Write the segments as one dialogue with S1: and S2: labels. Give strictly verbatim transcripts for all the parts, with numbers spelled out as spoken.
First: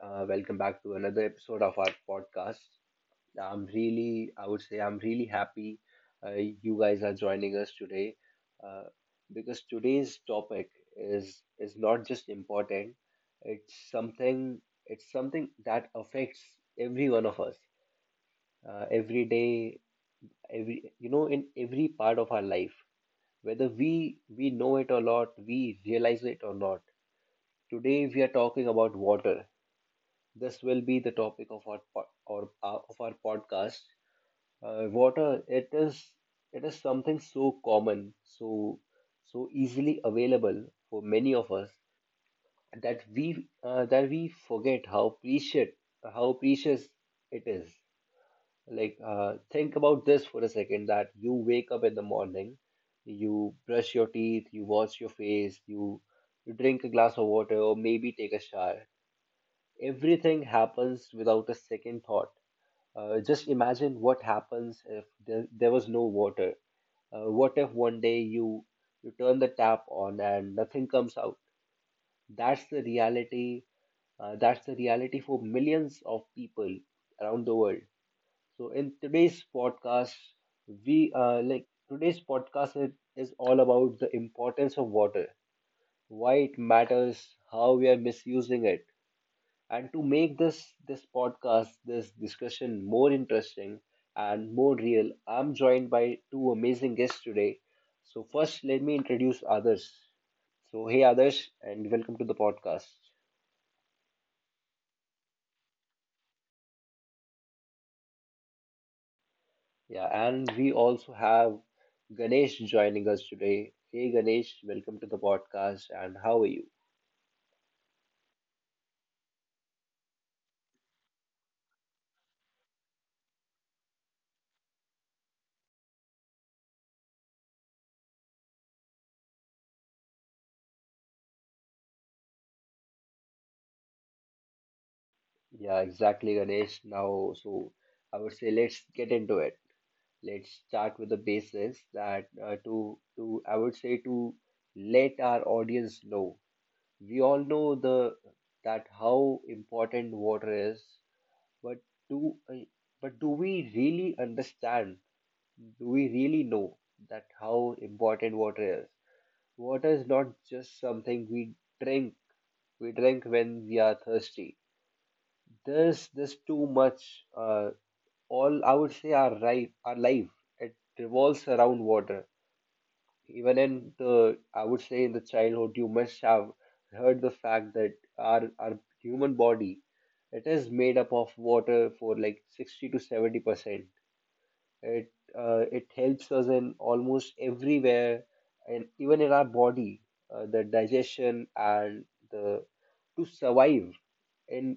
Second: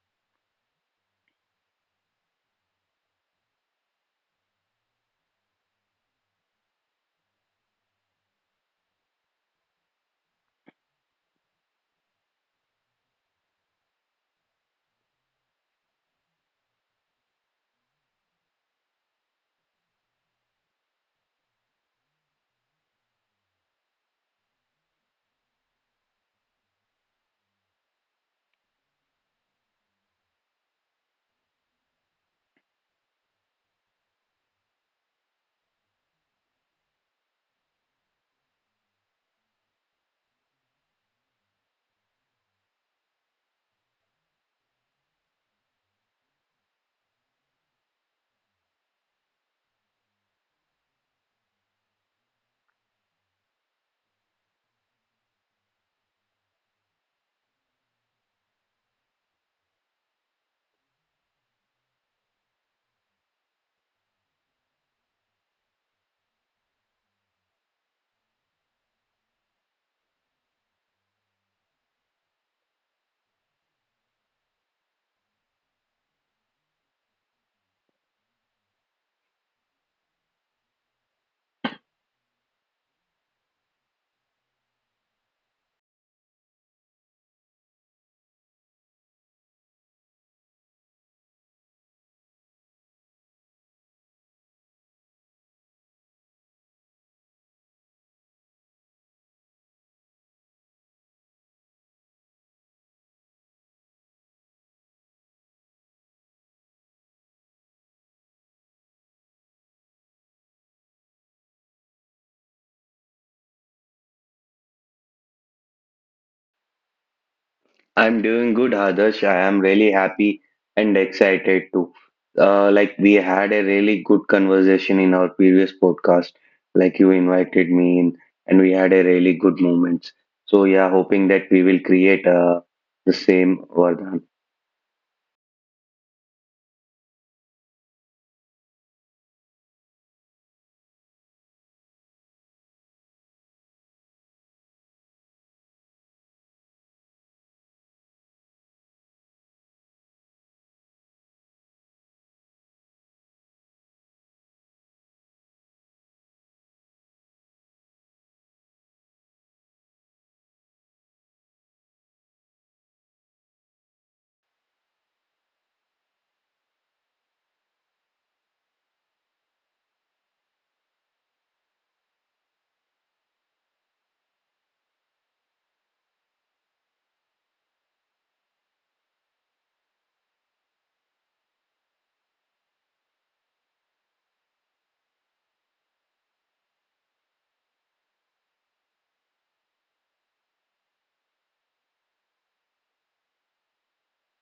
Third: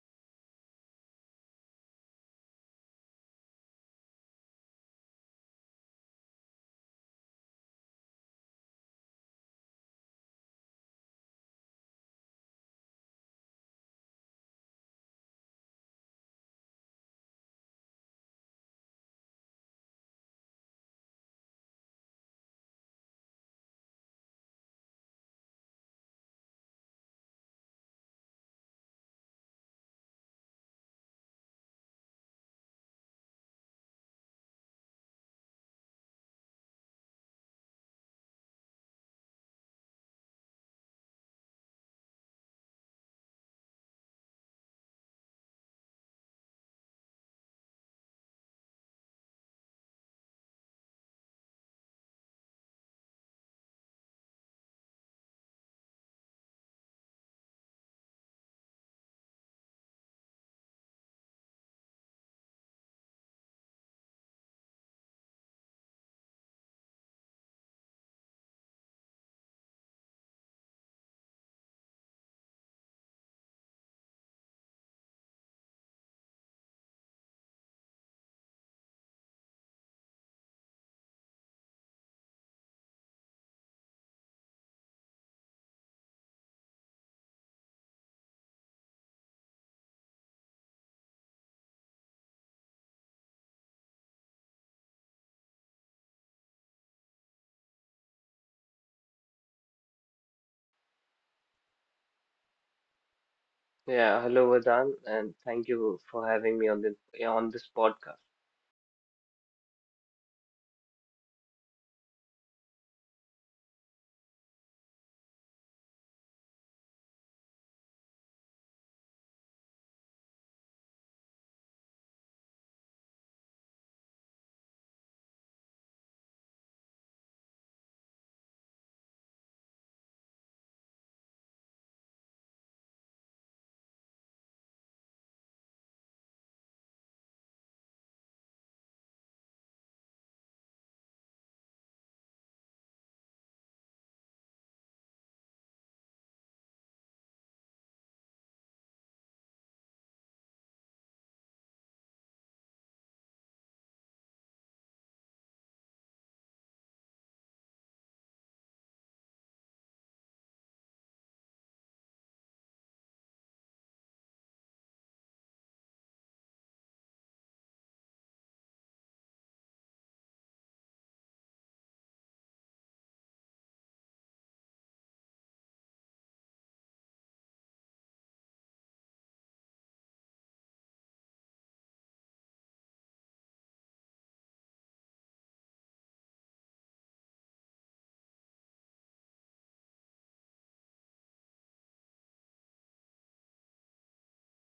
S1: uh, welcome back to another episode of our podcast. I'm really, I would say, I'm really happy uh, you guys are joining us today uh, because today's topic is is not just important; it's something it's something that affects every one of us uh, every day, every you know, in every part of our life, whether we we know it or not, we realize it or not. Today we are talking about water. This will be the topic of our po- or uh, of our podcast. Uh, water, it is it is something so common, so so easily available for many of us that we uh, that we forget how precious how precious it is. Like uh, think about this for a second that you wake up in the morning, you brush your teeth, you wash your face, you you drink a glass of water or maybe take a shower. Everything happens without a second thought. Uh, just imagine what happens if there, there was no water. Uh, what if one day you you turn the tap on and nothing comes out? That's the reality. Uh, that's the reality for millions of people around the world. So in today's podcast, we uh, like today's podcast is, is all about the importance of water, why it matters, how we are misusing it, and to make this this podcast, this discussion more interesting and more real, I'm joined by two amazing guests today. So first, let me introduce others. So hey others, and welcome to the podcast.
S2: Yeah, hello Vedant, and thank you for having me on this yeah, on this podcast.
S1: Yeah, and we also have Ganesh joining us today. Hey Ganesh, welcome to the podcast, and how are you?
S3: I'm doing good, Adarsh. I am really happy and excited too. Uh, like we had a really good conversation in our previous podcast. Like you invited me in, and we had a really good moments. So yeah, hoping that we will create uh, the same, Vardhan.
S1: Yeah, exactly, Ganesh. Now, so I would say let's get into it. Let's start with the basis that uh, to to I would say to let our audience know. We all know the that how important water is, but do uh, but do we really understand? Do we really know that how important water is? Water is not just something we drink. We drink when we are thirsty, there's there's too much. Uh, all I would say, our life, our life, it revolves around water. Even in the, I would say in the childhood, you must have heard the fact that our our human body, it is made up of water for like sixty to seventy percent. It uh, it helps us in almost everywhere, and even in our body, uh, the digestion and the to survive. And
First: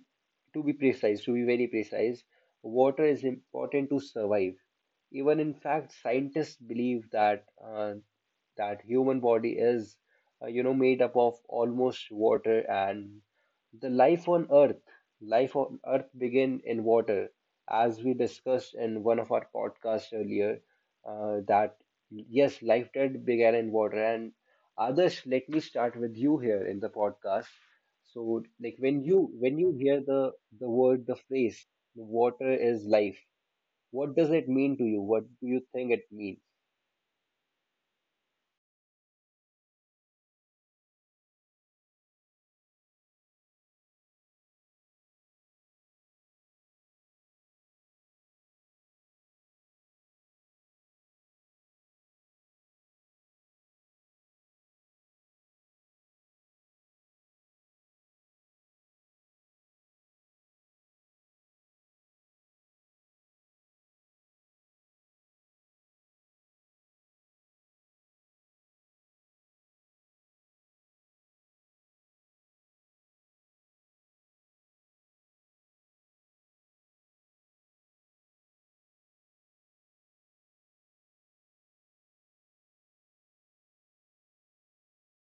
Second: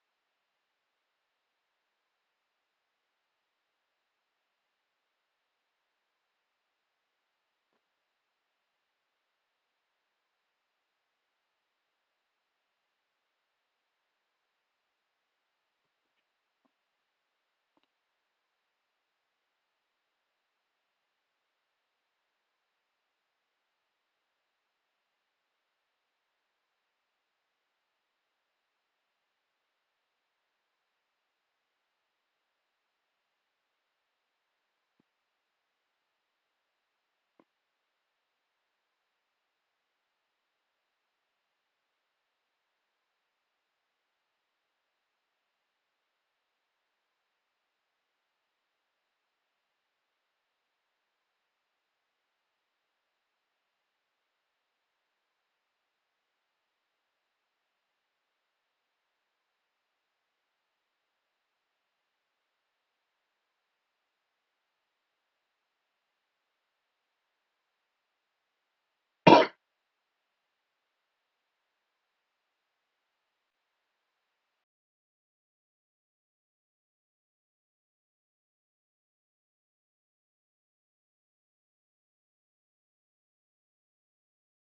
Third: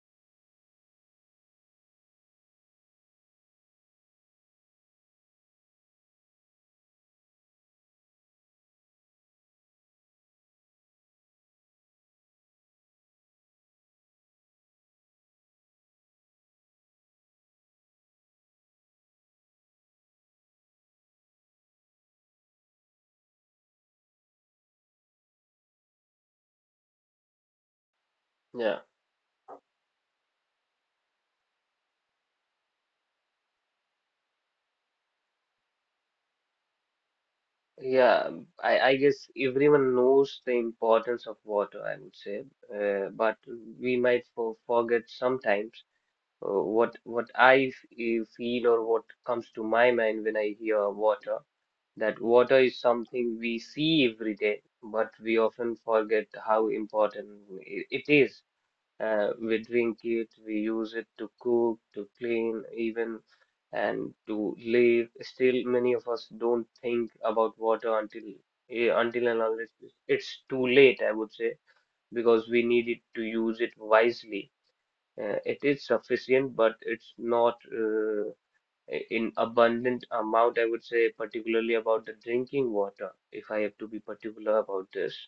S1: to be precise, to be very precise, water is important to survive. Even in fact, scientists believe that uh, that human body is uh, you know made up of almost water, and the life on earth life on earth begin in water as we discussed in one of our podcasts earlier, uh, that yes, life did began in water. And Adarsh, let me start with you here in the podcast. So, like
S2: Yeah,
S1: when you when you hear the the word, the phrase, water is life. What does it mean to you? What do you think it means?
S2: yeah, I, I guess everyone knows the importance of water, I would say, uh, but we might for, forget sometimes, uh, what what I f- eh, feel, or what comes to my mind when I hear water. That water is something we see every day, but we often forget how important i- it is. Uh, we drink it, we use it to cook, to clean, even and to live. Still, many of us don't think about water until eh, until and unless it's too late, I would say, because we needed to use it wisely. Uh, it is sufficient, but it's not, uh, i- in abundant amount, I would say, particularly about the drinking water, if I have to be particular about this.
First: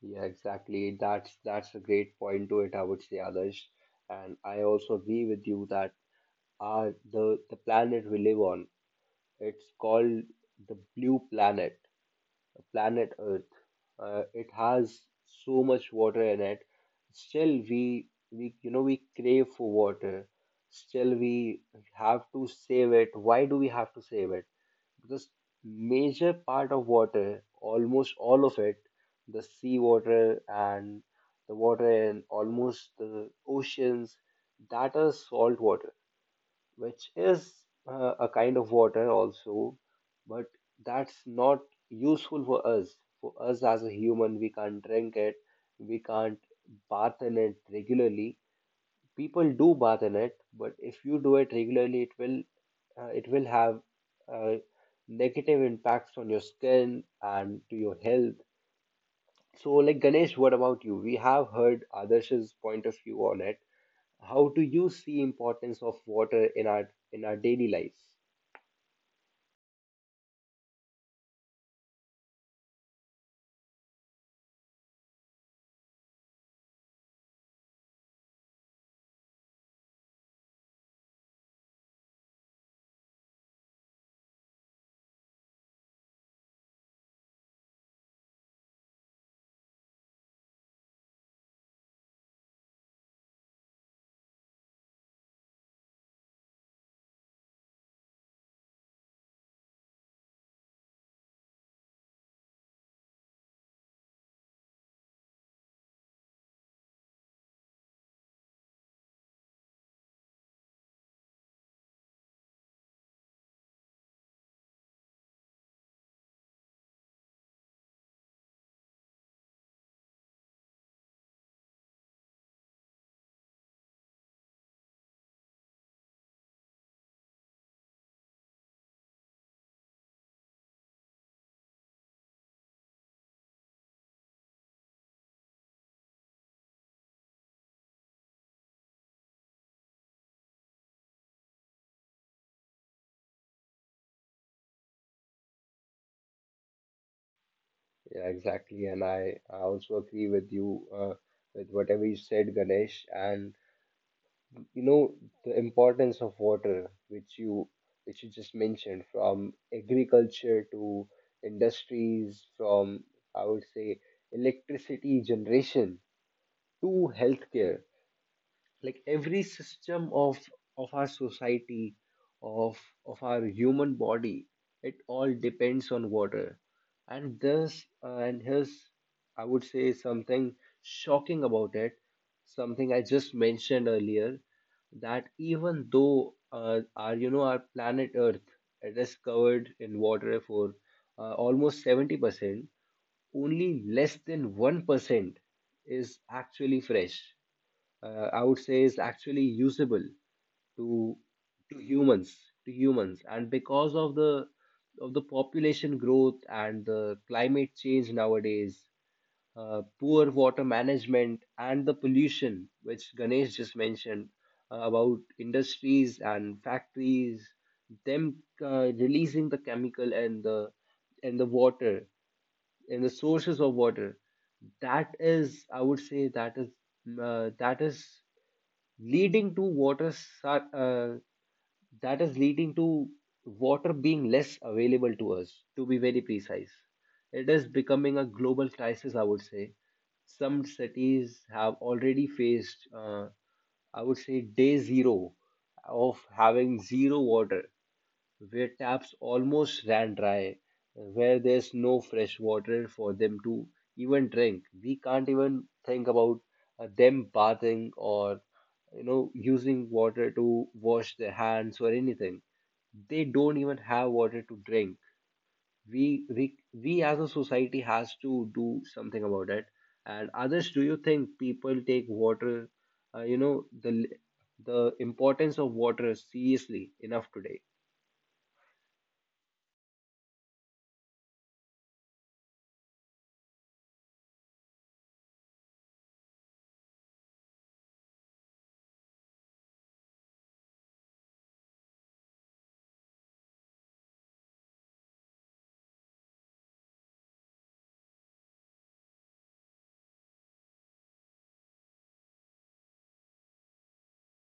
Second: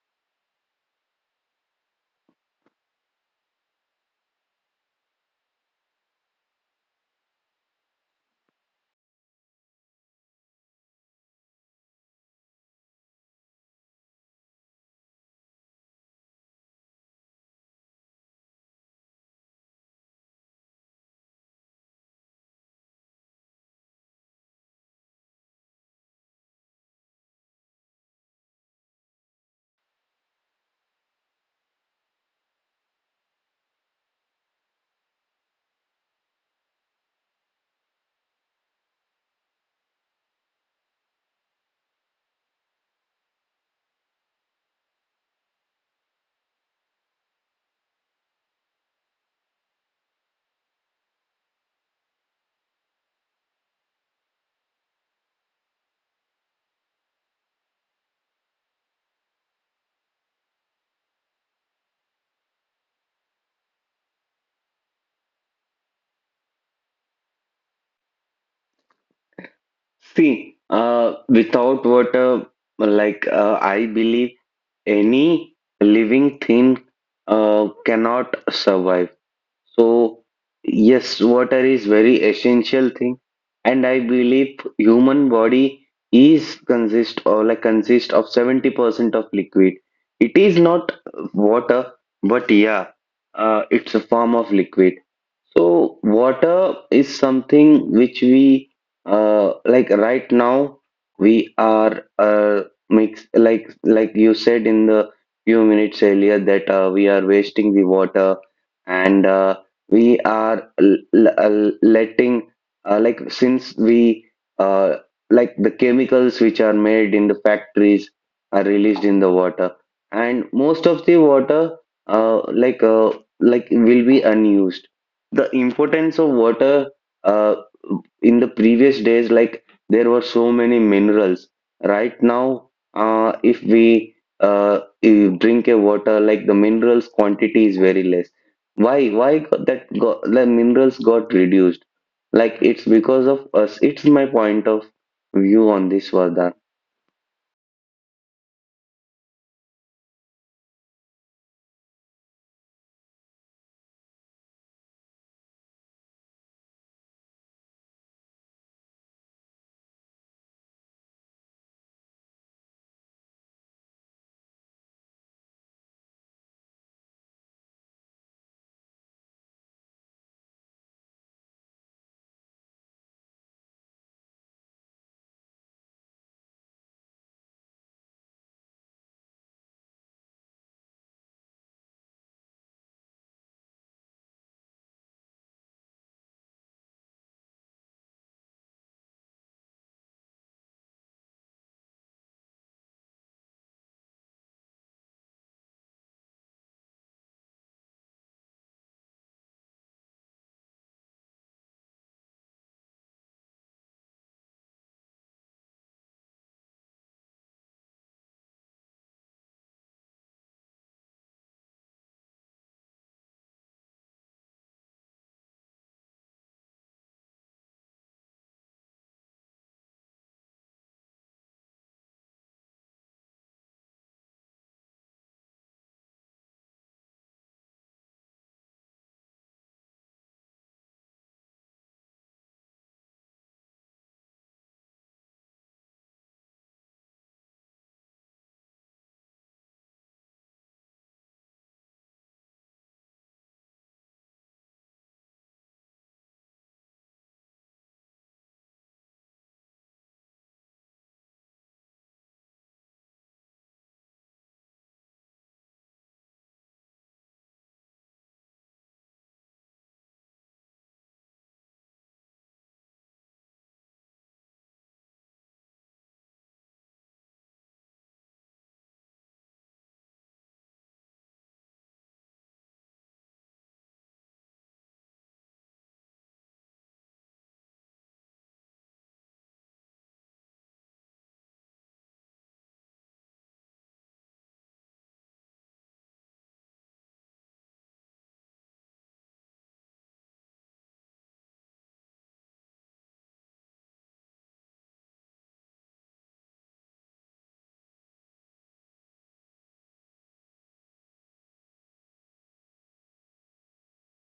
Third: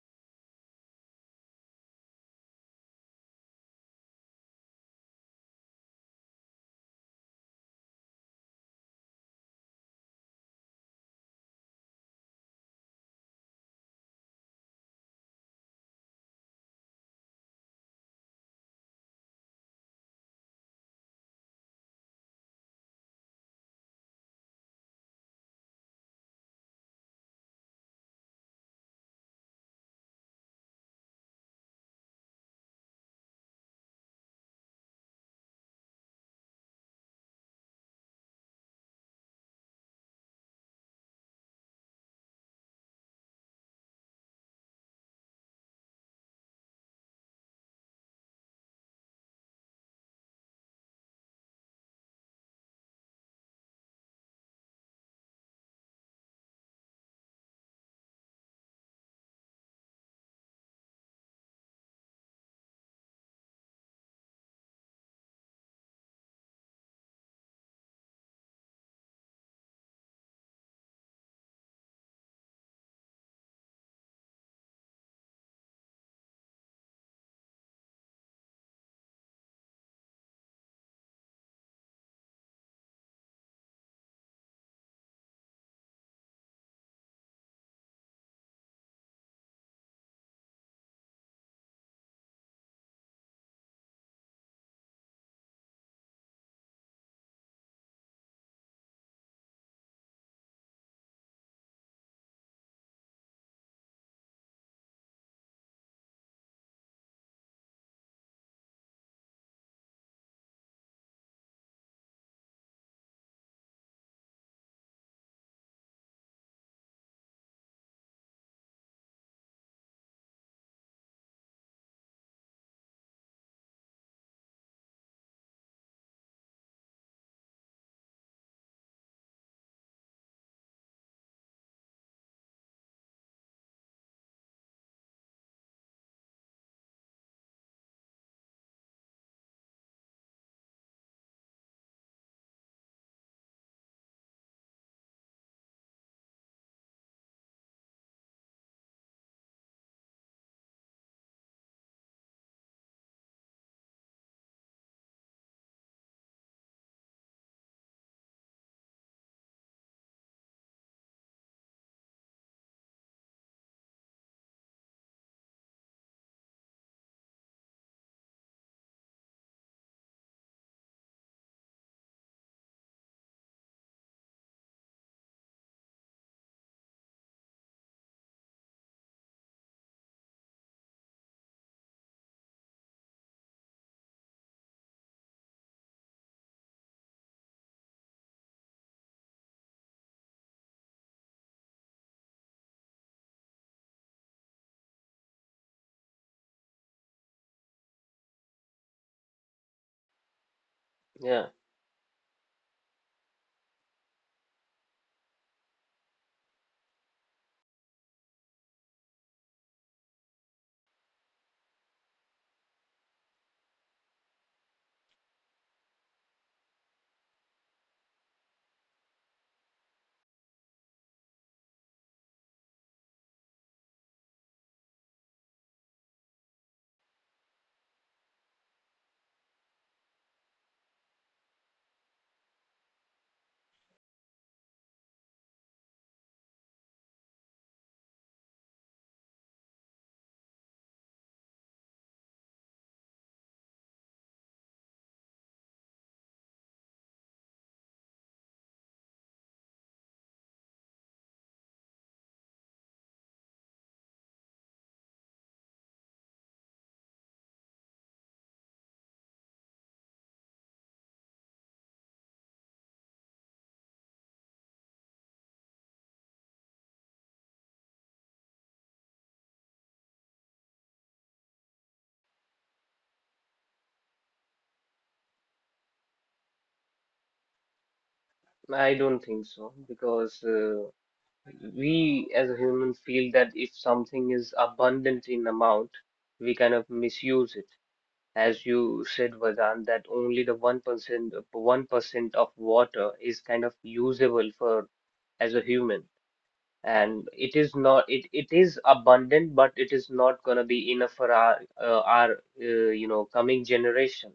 S1: Yeah, exactly. That's that's a great point to it, I would say, Adarsh. And I also agree with you that our the the planet we live on, it's called the blue planet, planet Earth. Uh, it has so much water in it. Still, we we you know we crave for water. Still, we have to save it. Why do we have to save it? Because major part of water, almost all of it, the sea water and the water in almost the oceans, that is salt water, which is uh, a kind of water also, but that's not useful for us. For us as a human, we can't drink it, we can't bath in it regularly. People do bath in it, but if you do it regularly, it will uh, it will have uh, negative impacts on your skin and to your health. So, like Ganesh, what about you? We have heard Adarsh's point of view on it. How do you see importance of water in our in our daily lives?
S3: See, uh, without water, like uh, I believe any living thing uh, cannot survive. So yes, water is very essential thing, and I believe human body is consist or like consist of seventy percent of liquid. It is not water, but yeah, uh, it's a form of liquid. So water is something which we uh, like right now we are uh, mix, like like you said in the few minutes earlier that uh, we are wasting the water, and uh, we are l- l- l- letting uh, like since we uh, like, the chemicals which are made in the factories are released in the water, and most of the water uh, like uh, like will be unused. The importance of water, uh, in the previous days, like there were so many minerals. Right now, uh, if we uh, eh, drink a water, like the minerals quantity is very less. Why? Why got that got, the minerals got reduced? Like it's because of us. It's my point of view on this, Vardhan.
S1: Yeah, exactly. And I, I also agree with you uh, with whatever you said, Ganesh. And you know the importance of water, which you which you just mentioned, from agriculture to industries, from I would say electricity generation to healthcare, like every system of of our society of of our human body, it all depends on water. And this uh, and here's I would say something shocking about it, something I just mentioned earlier, that even though uh, our you know our planet Earth, it is covered in water for uh, almost seventy percent, only less than one percent is actually fresh, uh, I would say is actually usable to
S2: Yeah,
S1: to humans to humans. And because of the of the population growth and the climate change nowadays, uh, poor water management and the pollution which Ganesh just mentioned, uh, about industries and factories, them uh, releasing the chemical and the and the water and the sources of water, that is I would say that is uh, that is leading to water sa- uh, that is leading to water being less available to us, to be very precise. It is becoming a global crisis, I would say. Some cities have already faced uh, I would say day zero of having zero water, where taps almost ran dry, where there's no fresh water for them to even drink. We can't even think about uh, them bathing or you know using water to wash their hands or anything. They don't even have water to drink. We we we as a society has to do something about it. And others, do you think people take water, uh, you know, the the importance of water seriously enough today?
S2: I don't think so because. Uh, we as a human feel that if something is abundant in amount, we kind of misuse it. As you said, Vedant, that only the one percent one percent of water is kind of usable for as a human, and it is not it it is abundant, but it is not going to be enough for our uh, our uh, you know, coming generation.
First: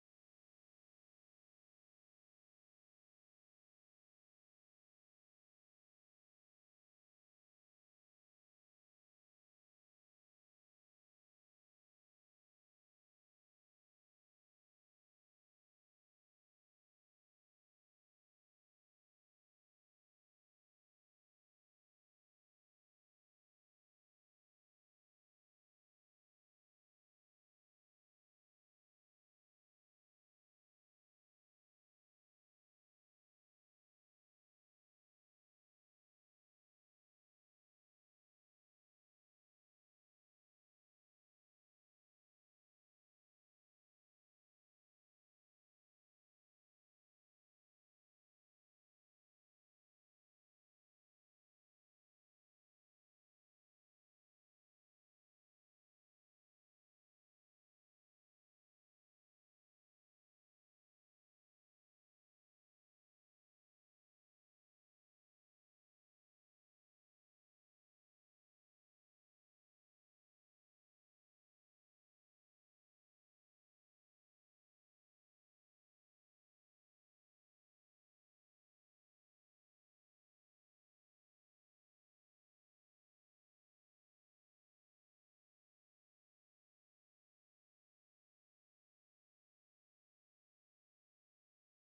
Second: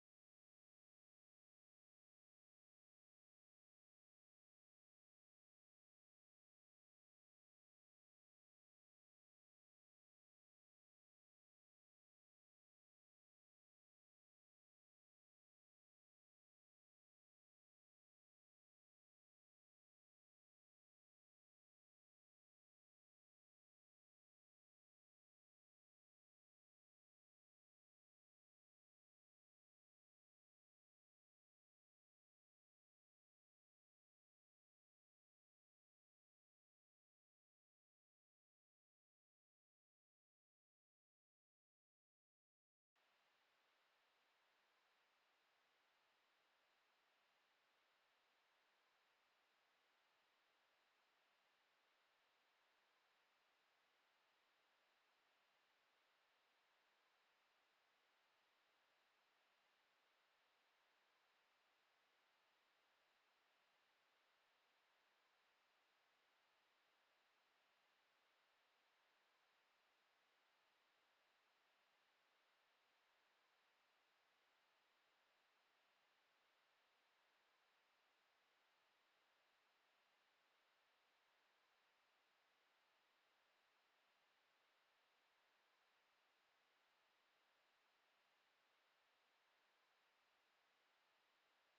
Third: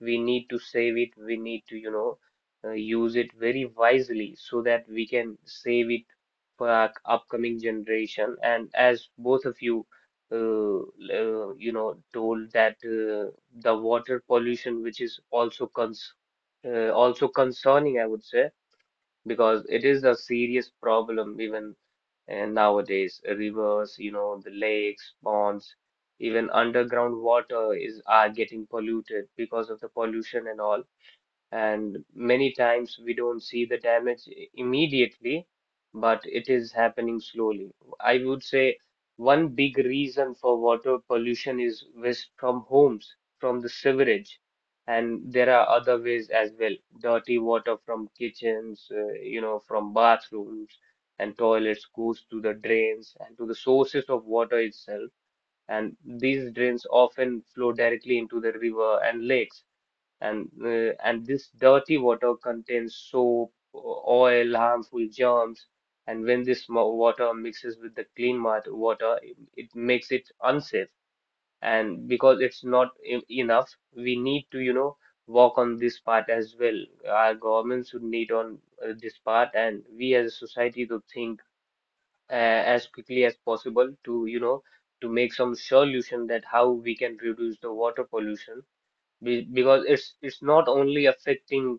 S2: We need to save it, we need to, you know, uh, use it very wisely, so that we can save it for our upcoming generation. And as both of you, uh, uh, you know, told that, uh, the water pollution, which is also cons uh, also concerning, I would say, because it is a serious problem even, and nowadays, rivers, you know, the lakes, ponds, even underground water is are getting polluted because of the pollution and all, and many times we don't see the damage i- immediately, but it is happening slowly. I would say one big reason for water pollution is waste from homes, from the sewerage, and there are other ways as well. Dirty water from kitchens, uh, you know, from bathrooms and toilets goes to the drains and to the sources of water itself. And these drains often flow directly into the river and lakes, and uh, and this dirty water contains soap, o- oil, harmful germs, and when this mo- water mixes with the clean mat- water, it, it makes it unsafe. And because it's not e- enough, we need to, you know, work on this part as well. Our governments should need on, uh, this part, and we as a society to think, uh, as quickly as possible, to, you know, to make some solution that how we can reduce the water pollution, be- because it's it's not only affecting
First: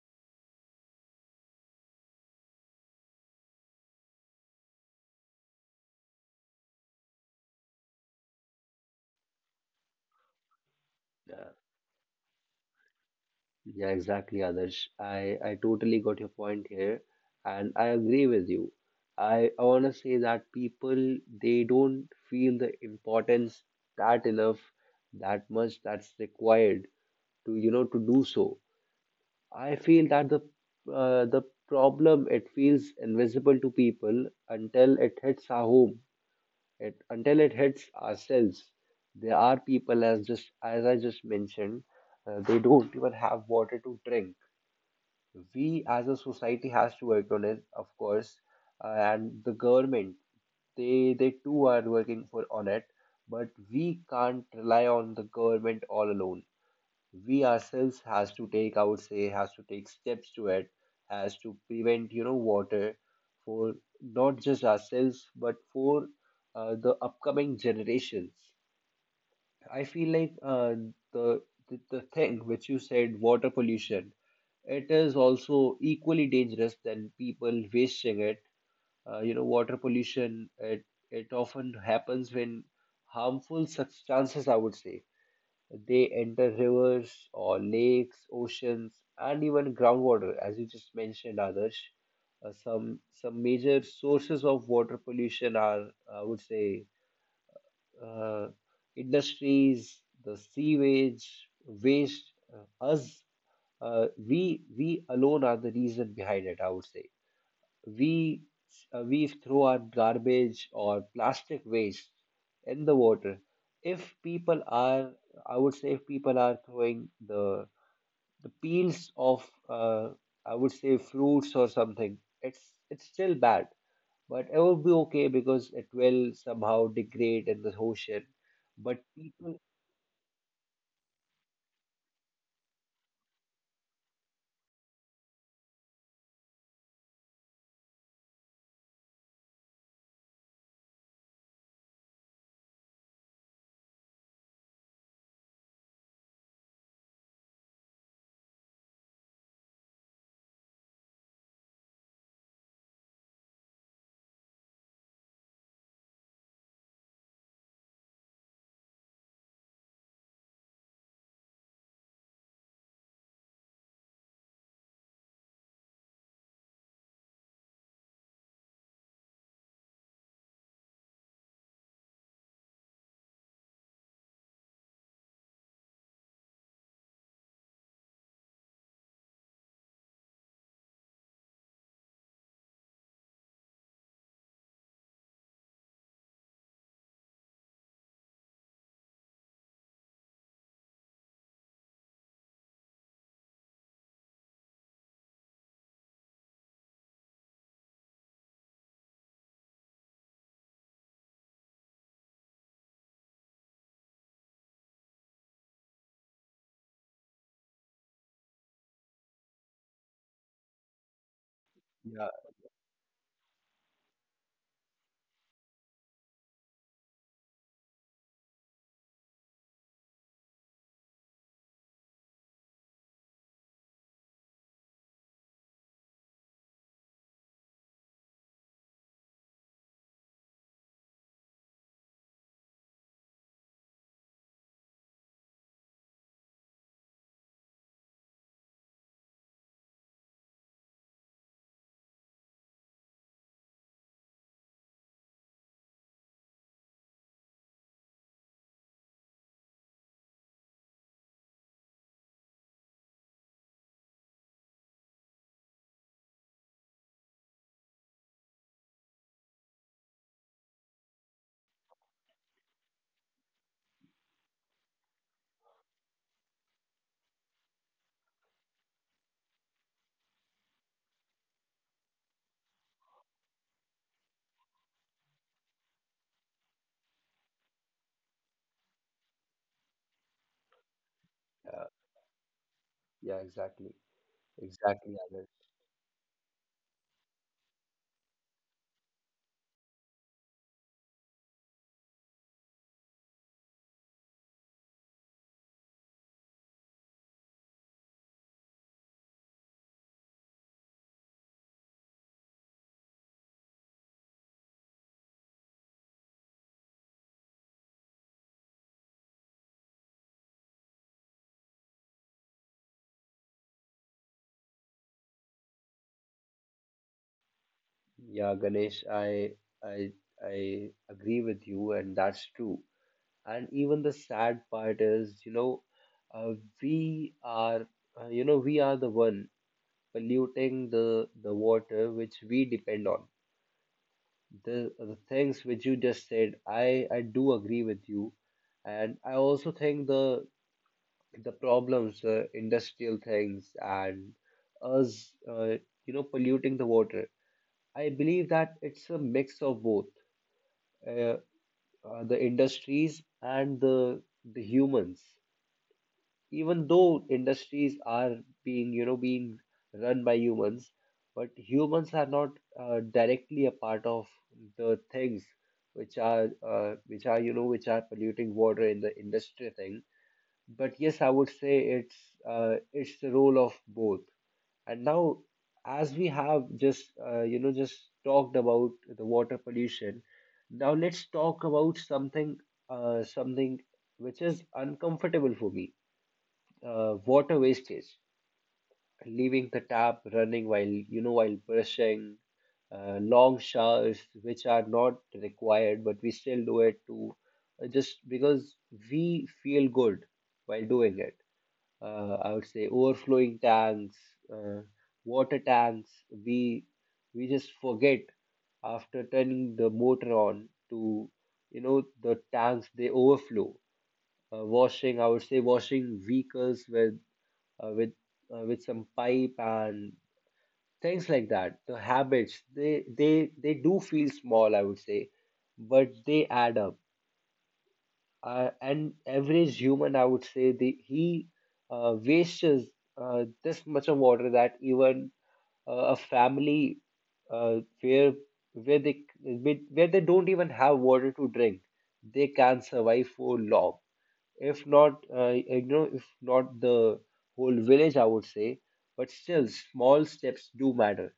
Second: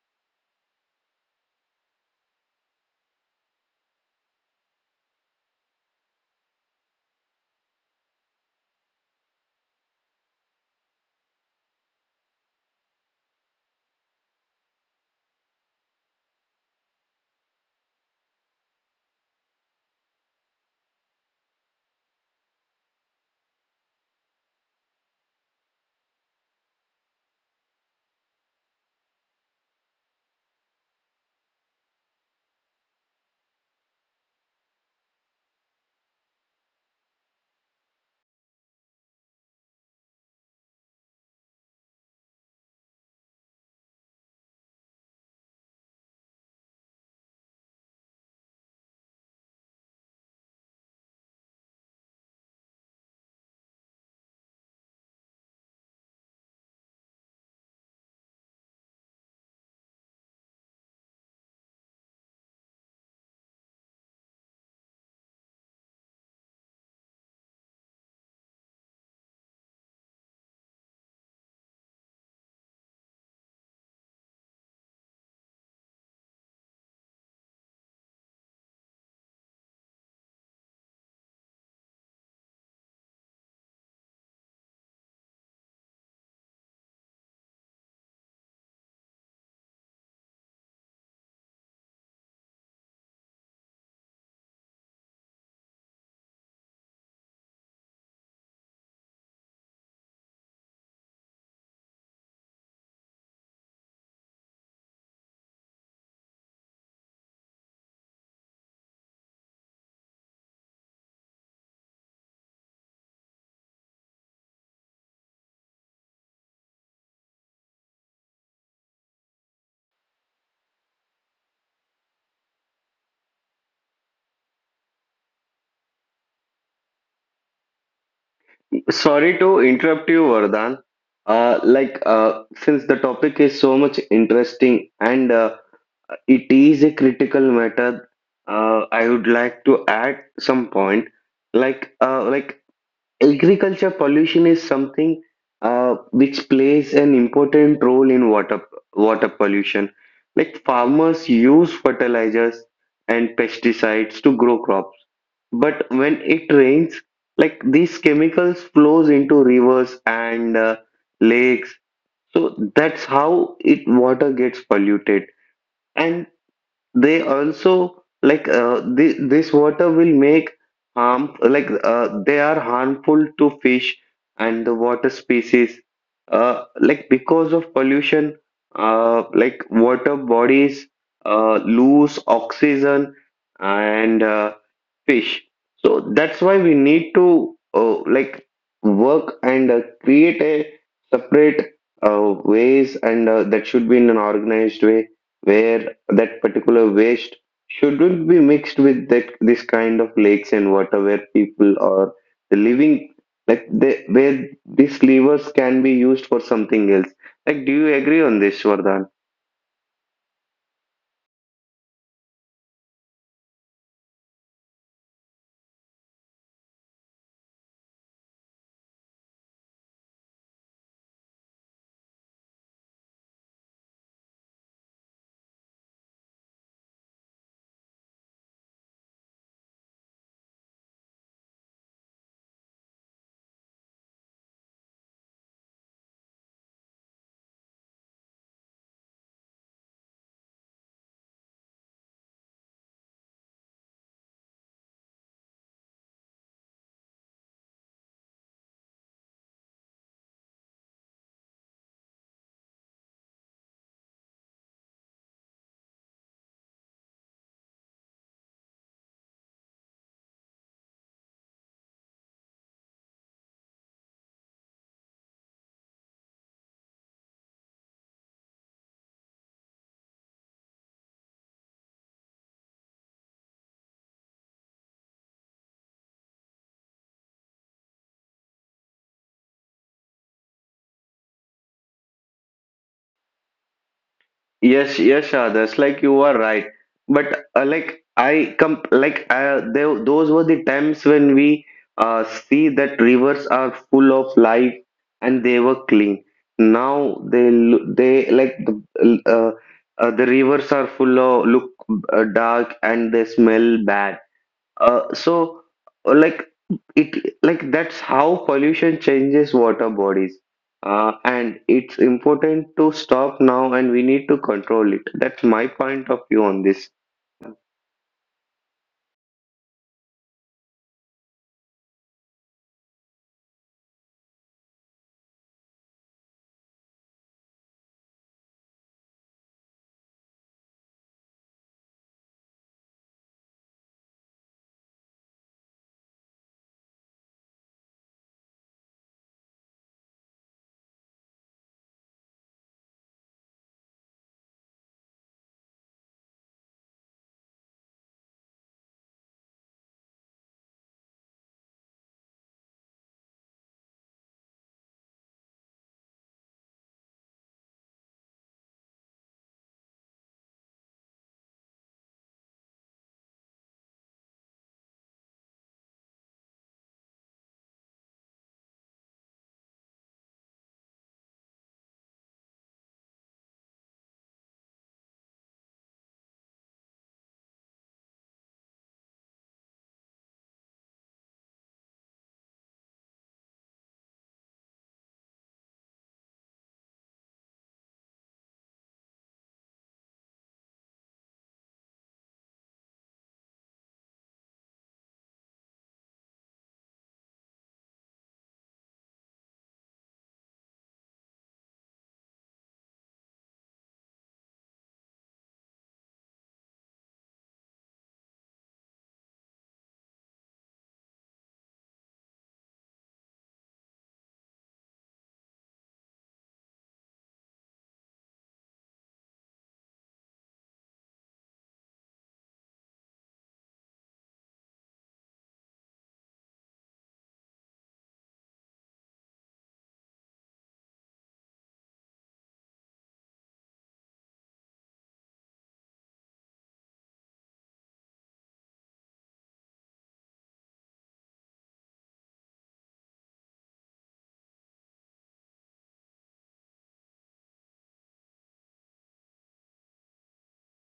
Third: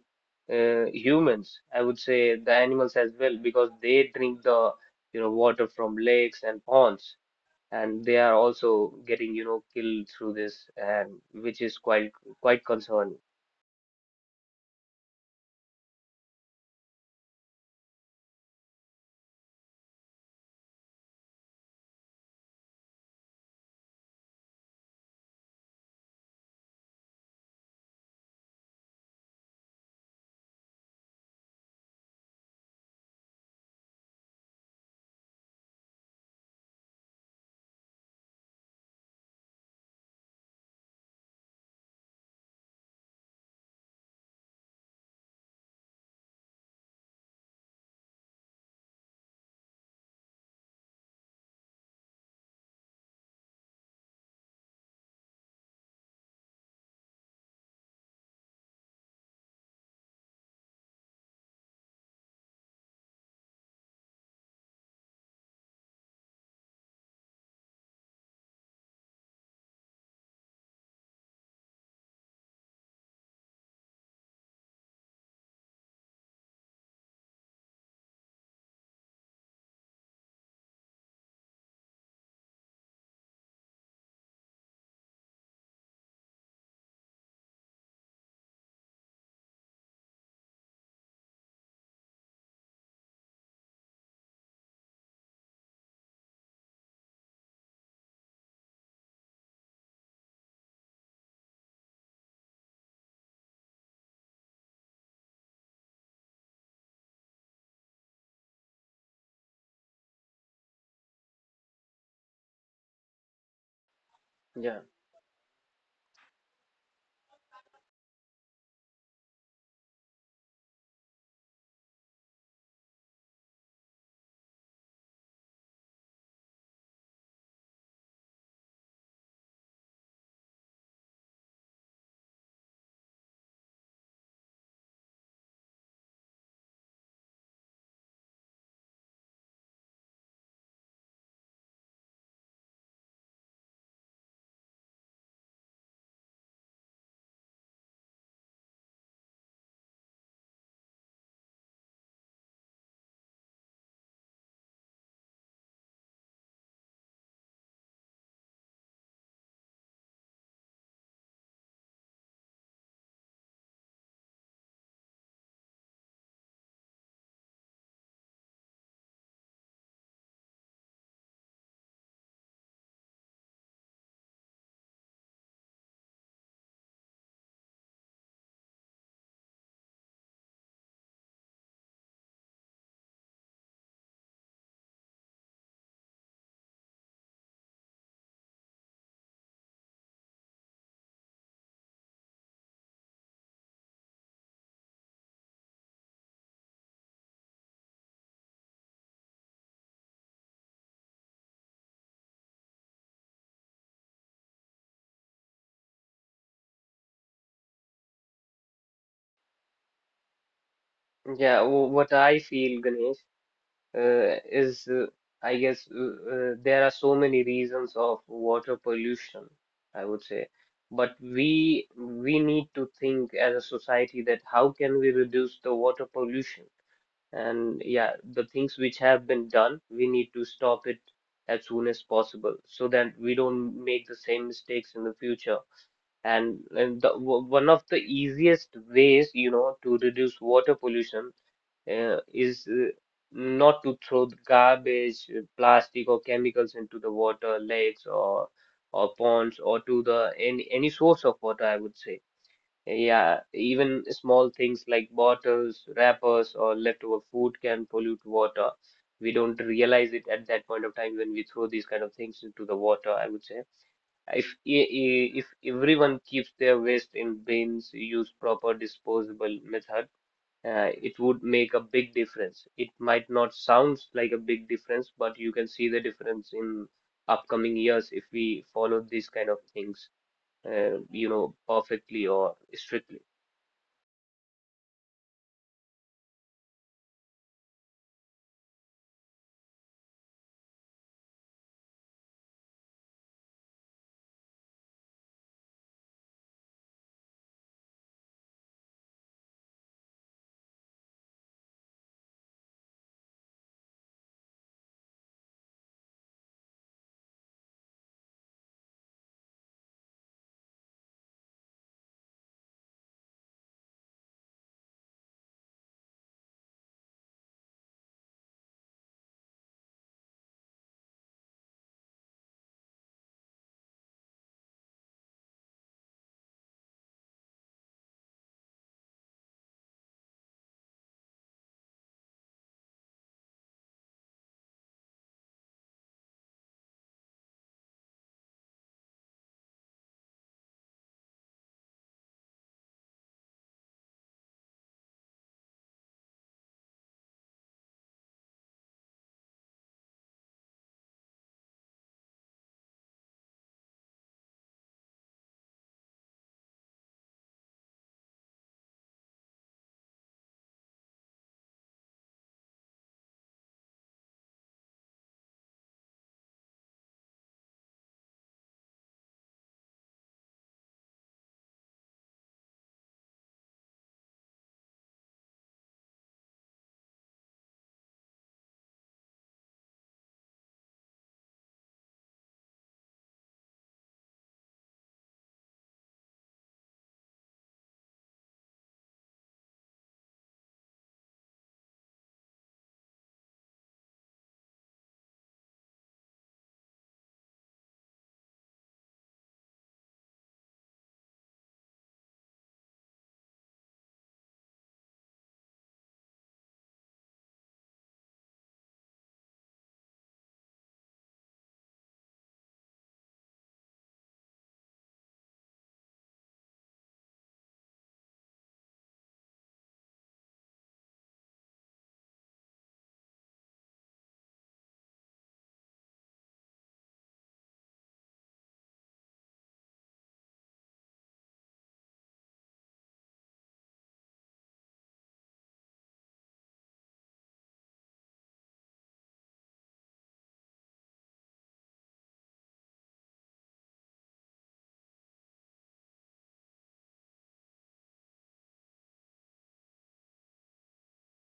S2: uh, humans, I would say the animals as well, because they drink the, you know, water from lakes and ponds, and they are also getting, you know, killed through this, and
S1: Uh,
S2: which is quite quite concerning.
S1: Yeah, exactly, Adarsh. I, I totally got your point here, and I agree with you. I, I want to say that people, they don't feel the importance that enough, that much that's required to you know to do so. I feel that the uh, the problem, it feels invisible to people until it hits our home, it until it hits ourselves. There are people as just as I just mentioned, uh, they don't even have water to drink. We as a society has to work on it, of course, uh, and the government, they they too are working for on it, but we can't rely on the government all alone. We ourselves has to take, I would say, has to take steps to it, has to prevent you know water for not just ourselves but for uh, the upcoming generations. I feel like uh, the, the the thing which you said, water pollution, it is also equally dangerous than people wasting it. Uh, you know, water pollution, it it often happens when harmful substances, I would say, they enter rivers or lakes, oceans, and even groundwater, as you just mentioned, Adarsh. Uh, some some major sources of water pollution are, I would say, uh, industries, the sewage, waste, uh, us, uh, we we alone are the reason behind it. I would say we uh, we throw our garbage or plastic waste in the water. If people
S2: Yeah,
S1: are, I would say, if people are throwing the the peels of uh, I would say fruits or something. It's it's still bad, but it will be okay because it will somehow degrade in the ocean. But
S3: Sorry
S1: people,
S3: to interrupt you, Vardhan. Uh, like uh, since the topic is so much interesting and uh, it is a critical matter, uh, I would like to add some point. Like uh, like agriculture pollution is something uh, which plays an important role in water water pollution. Like farmers use fertilizers and pesticides to grow crops, but when it rains, like these chemicals flows into rivers and uh, lakes. So that's how it water gets polluted. And they also, like uh, thi- this water will make harm, like uh, they are harmful to fish and the water species. Uh, like, because of pollution, uh, like water bodies uh, lose oxygen and uh, fish. So that's why we need to, uh, like, work and uh, create a separate uh, ways, and uh, that should be in an organized way where that particular waste shouldn't be mixed with that this kind of lakes and water where people are the living, like they, where these levers can be used for something else. Like, do you agree on this, Vardhan?
S2: yeah. wh- What
S1: yeah,
S2: I feel, Ganesh, uh, is uh, I guess, uh, uh, there are so many reasons of water pollution, I would say. But we we need to think as a society that how can we reduce the water pollution? And yeah, the things which have been done, we need to stop it as soon as possible, so that we don't make the same mistakes in the future. And, and the, w- one of the easiest ways, you know, to reduce water pollution, uh, is uh, not to throw the garbage, uh, plastic, or chemicals into the water, lakes, or or ponds, or to the any any source of water, I would say. Yeah, even small things like bottles, wrappers, or leftover food can pollute water. We don't realize it at that point of time when we throw these kind of things into the water, I would say. If e- e- if everyone keeps their waste in bins, use proper disposable method, uh, it would make a big difference. It might not sound like a big difference, but you can see the difference in upcoming years if we follow these kind of things, uh, you know,
S1: yeah,
S2: perfectly or strictly.
S1: yeah, exactly,
S3: Yes,
S1: exactly,
S3: yes,
S1: Adarsh.
S3: Adarsh, like you are right. But uh, like I come, like uh, they, those were the times when we uh, see that rivers are full of life and they were clean. Now they lo- they like the, uh, uh, the rivers are full of look uh, dark, and they smell bad. Uh, so uh, like it like that's how pollution changes water bodies. Uh, and it's important to stop now, and we need to control it. That's my point of view on this.
S1: Yeah, Ganesh, I I I agree with you, and that's true. And even the sad part is, you know, uh, we are, uh, you know, we are the one polluting the the water which we depend on. the the things which you just said, i i do agree with you, and I also think the the problems, the industrial things and us, uh, you know, polluting the water. I believe that it's a mix of both, uh, uh, the industries and the the humans. Even though industries are being you know being run by humans, but humans are not uh, directly a part of the things which are uh, which are you know which are polluting water in the industry thing. But yes, I would say it's uh, it's the role of both. And now, as we have just uh, you know just talked about the water pollution, now let's talk about something uh, something which is uncomfortable for me. Uh, water wastage, leaving the tap running while you know while brushing, uh, long showers which are not required, but we still do it to uh, just because we feel good while doing it. Uh, I would say overflowing tanks, uh, water tanks. We we just forget after turning the motor on to you know the tanks they overflow. Uh, washing, I would say washing vehicles with uh, with uh, with some pipe and things like that. The habits, they they they do feel small, I would say, but they add up. Uh, and average human, I would say, the he uh, wastes uh, this much of water that even uh, a family uh, where where they where they don't even have water to drink, they can survive for long if not uh, you know if not the whole village, I would say, but still small steps do matter.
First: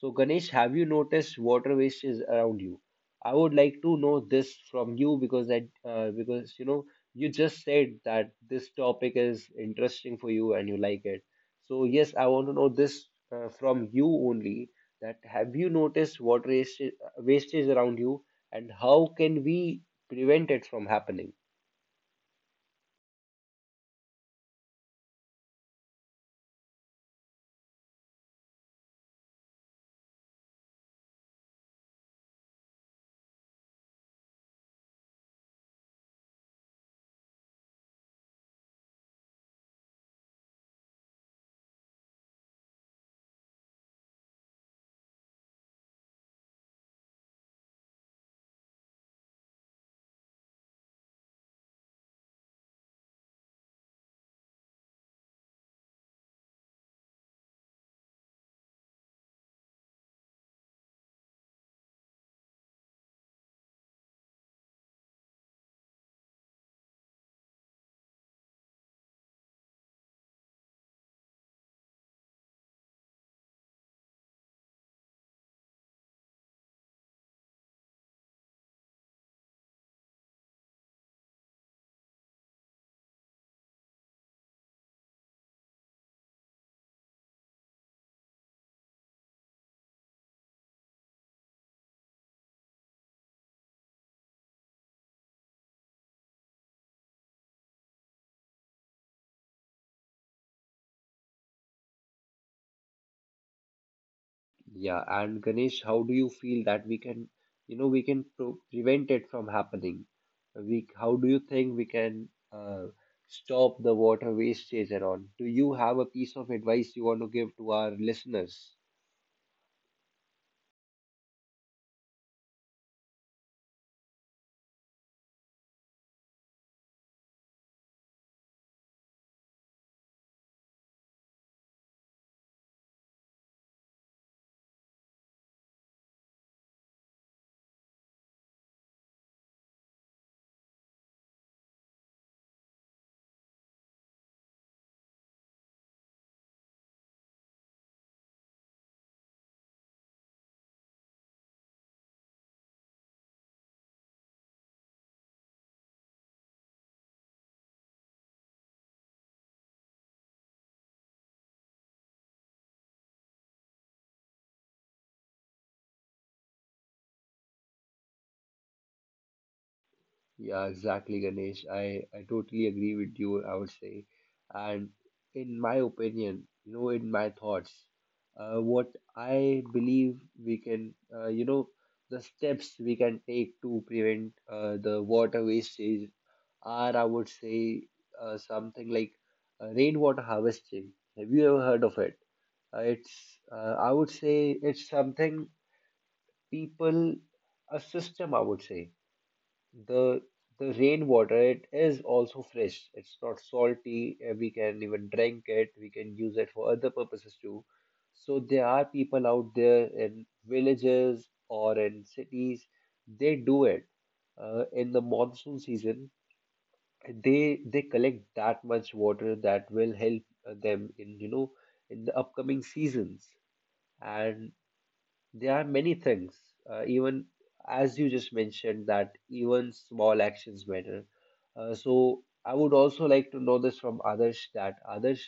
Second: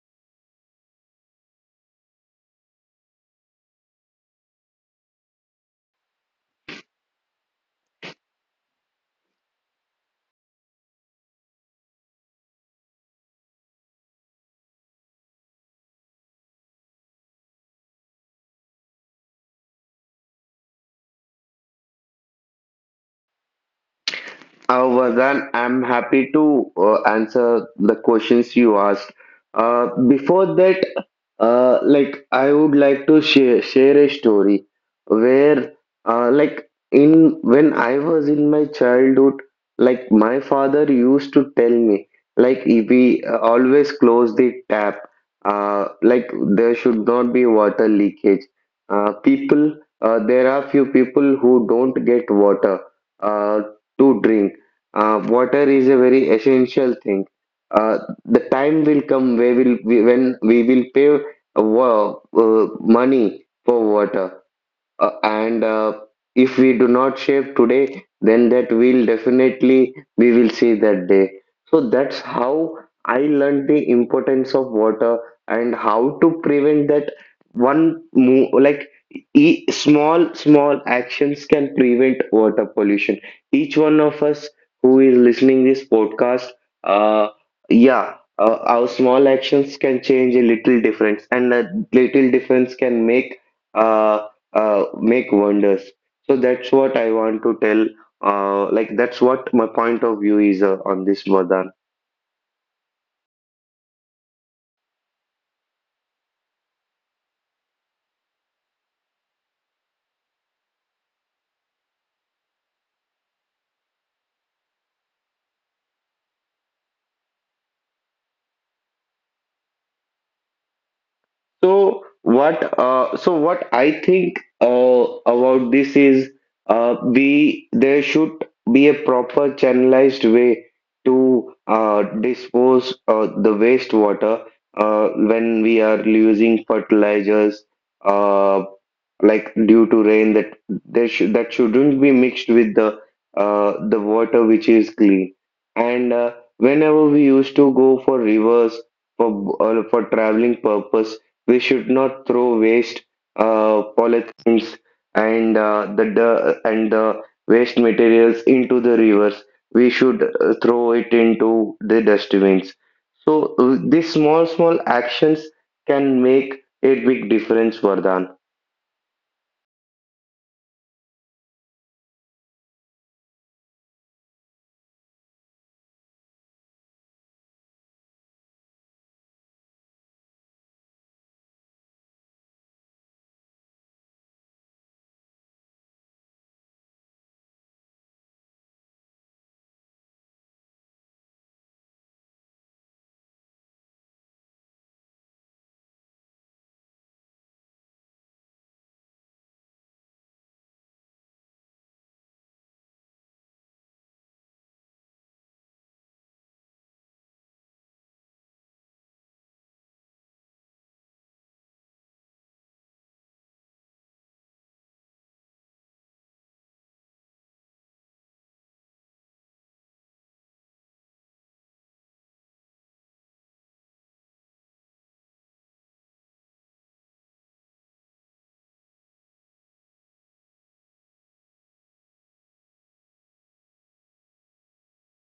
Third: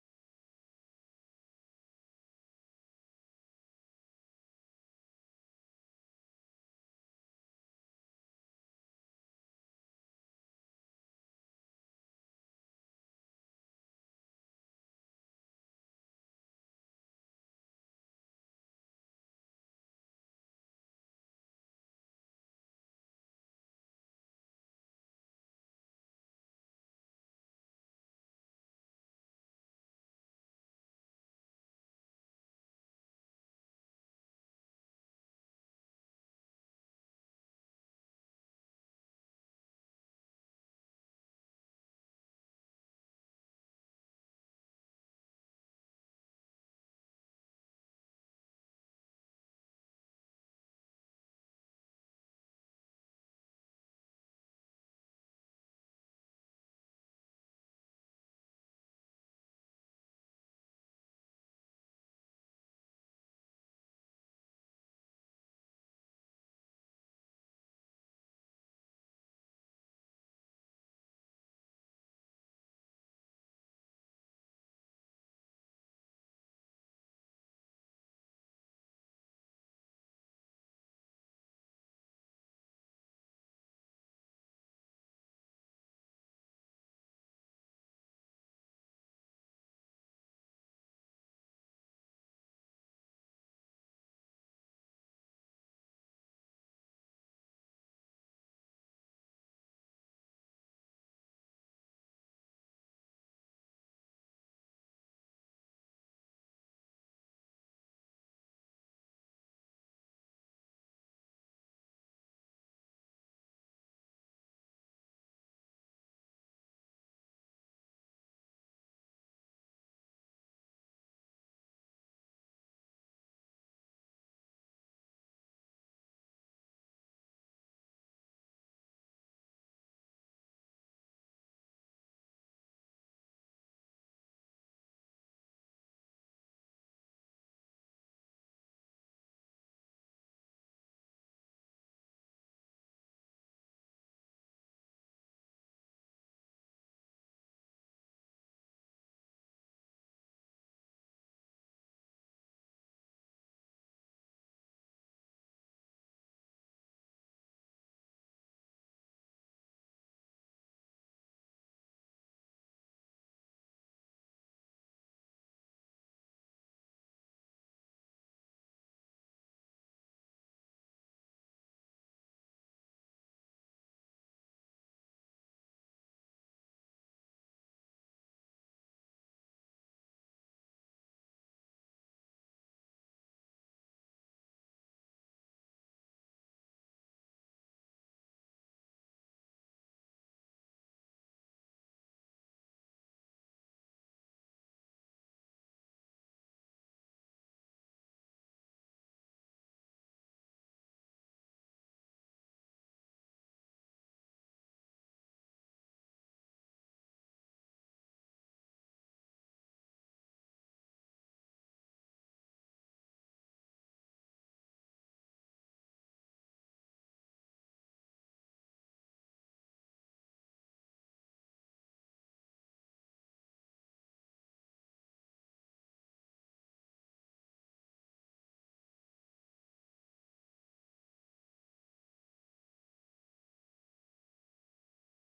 S1: So Ganesh, have you noticed water waste is around you? I would like to know this from you because that uh, because you know you just said that this topic is interesting for you and you like it, so yes, I want to know this uh, from you only, that have you noticed water waste waste is around you and how can we prevent it from happening?
S3: Uh, Vardhan, I'm happy to uh, answer the questions you asked. Uh, before that, uh, like I would like to share share a story where, uh, like in when I was in my childhood, like my father used to tell me, like we uh, always close the tap, uh, like there should not be water leakage. Uh, people, uh, there are few people who don't get water uh, to drink. Uh, water is a very essential thing. Uh, the time will come where will we, when we will pay uh, wa- uh, money for water, uh, and uh, if we do not shape today, then that will definitely, we will see that day. So that's how I learned the importance of water and how to prevent that. One move, like e- small small actions can prevent water pollution. Each one of us who is listening this podcast, uh yeah uh, our small actions can change a little difference, and a little difference can make uh, uh, make wonders. So that's what I want to tell. Uh, like that's what my point of view is uh, on this, Vardhan.
S1: Yeah, and Ganesh, how do you feel that we can, you know, we can pro prevent it from happening? We, how do you think we can uh, stop the water wastage and all? Do you have a piece of advice you want to give to our listeners?
S3: So what uh, so what I think uh, about this is, uh, we, there should be a proper channelized way to uh, dispose uh, the wastewater uh, when we are using fertilizers, uh, like due to rain, that there should, that shouldn't be mixed with the uh, the water which is clean. And uh, whenever we used to go for rivers for uh, for traveling purposes, we should not throw waste, uh, polythenes and uh, the dir- and the waste materials into the rivers. We should uh, throw it into the dustbins. So uh, these small small actions can make a big difference, Vardhan.
S1: Yeah, exactly, Ganesh. I, I totally agree with you, I would say. And in my opinion, you know, in my thoughts, uh, what I believe we can, uh, you know, the steps we can take to prevent uh, the water wastage are, I would say, uh, something like uh, rainwater harvesting. Have you ever heard of it? Uh, it's, uh, I would say it's something people, a system, I would say, the the rainwater, it is also fresh, it's not salty. Uh, we can even drink it, we can use it for other purposes too. So there are people out there in villages or in cities, they do it uh, in the monsoon season. They they collect that much water that will help uh, them in, you know, in the upcoming seasons. And there are many things, uh, even as you just mentioned, that even small actions matter. Uh, so I would also like to know this from Adarsh that Adarsh,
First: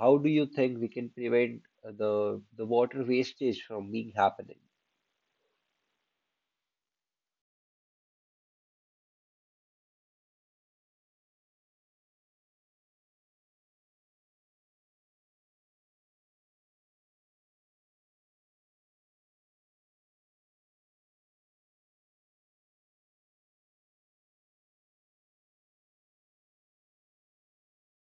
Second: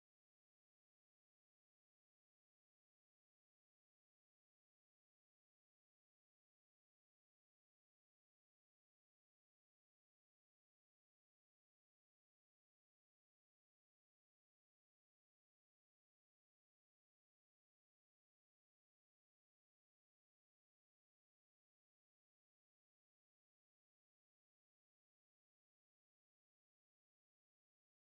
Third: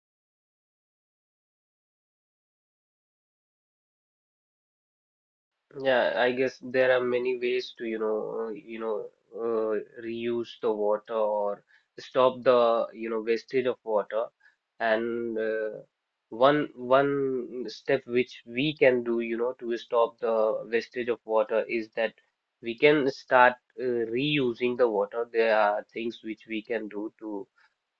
S1: how do you think we can prevent uh, the the water wastage from being happening?
S2: Yeah, I guess there are many ways to, you know, uh, you know, uh, reuse the water, or stop the, you know, wastage of water. And uh, one one step which we can do, you know, to stop the wastage of water is that we can start uh, reusing the water. There are things which we can do to,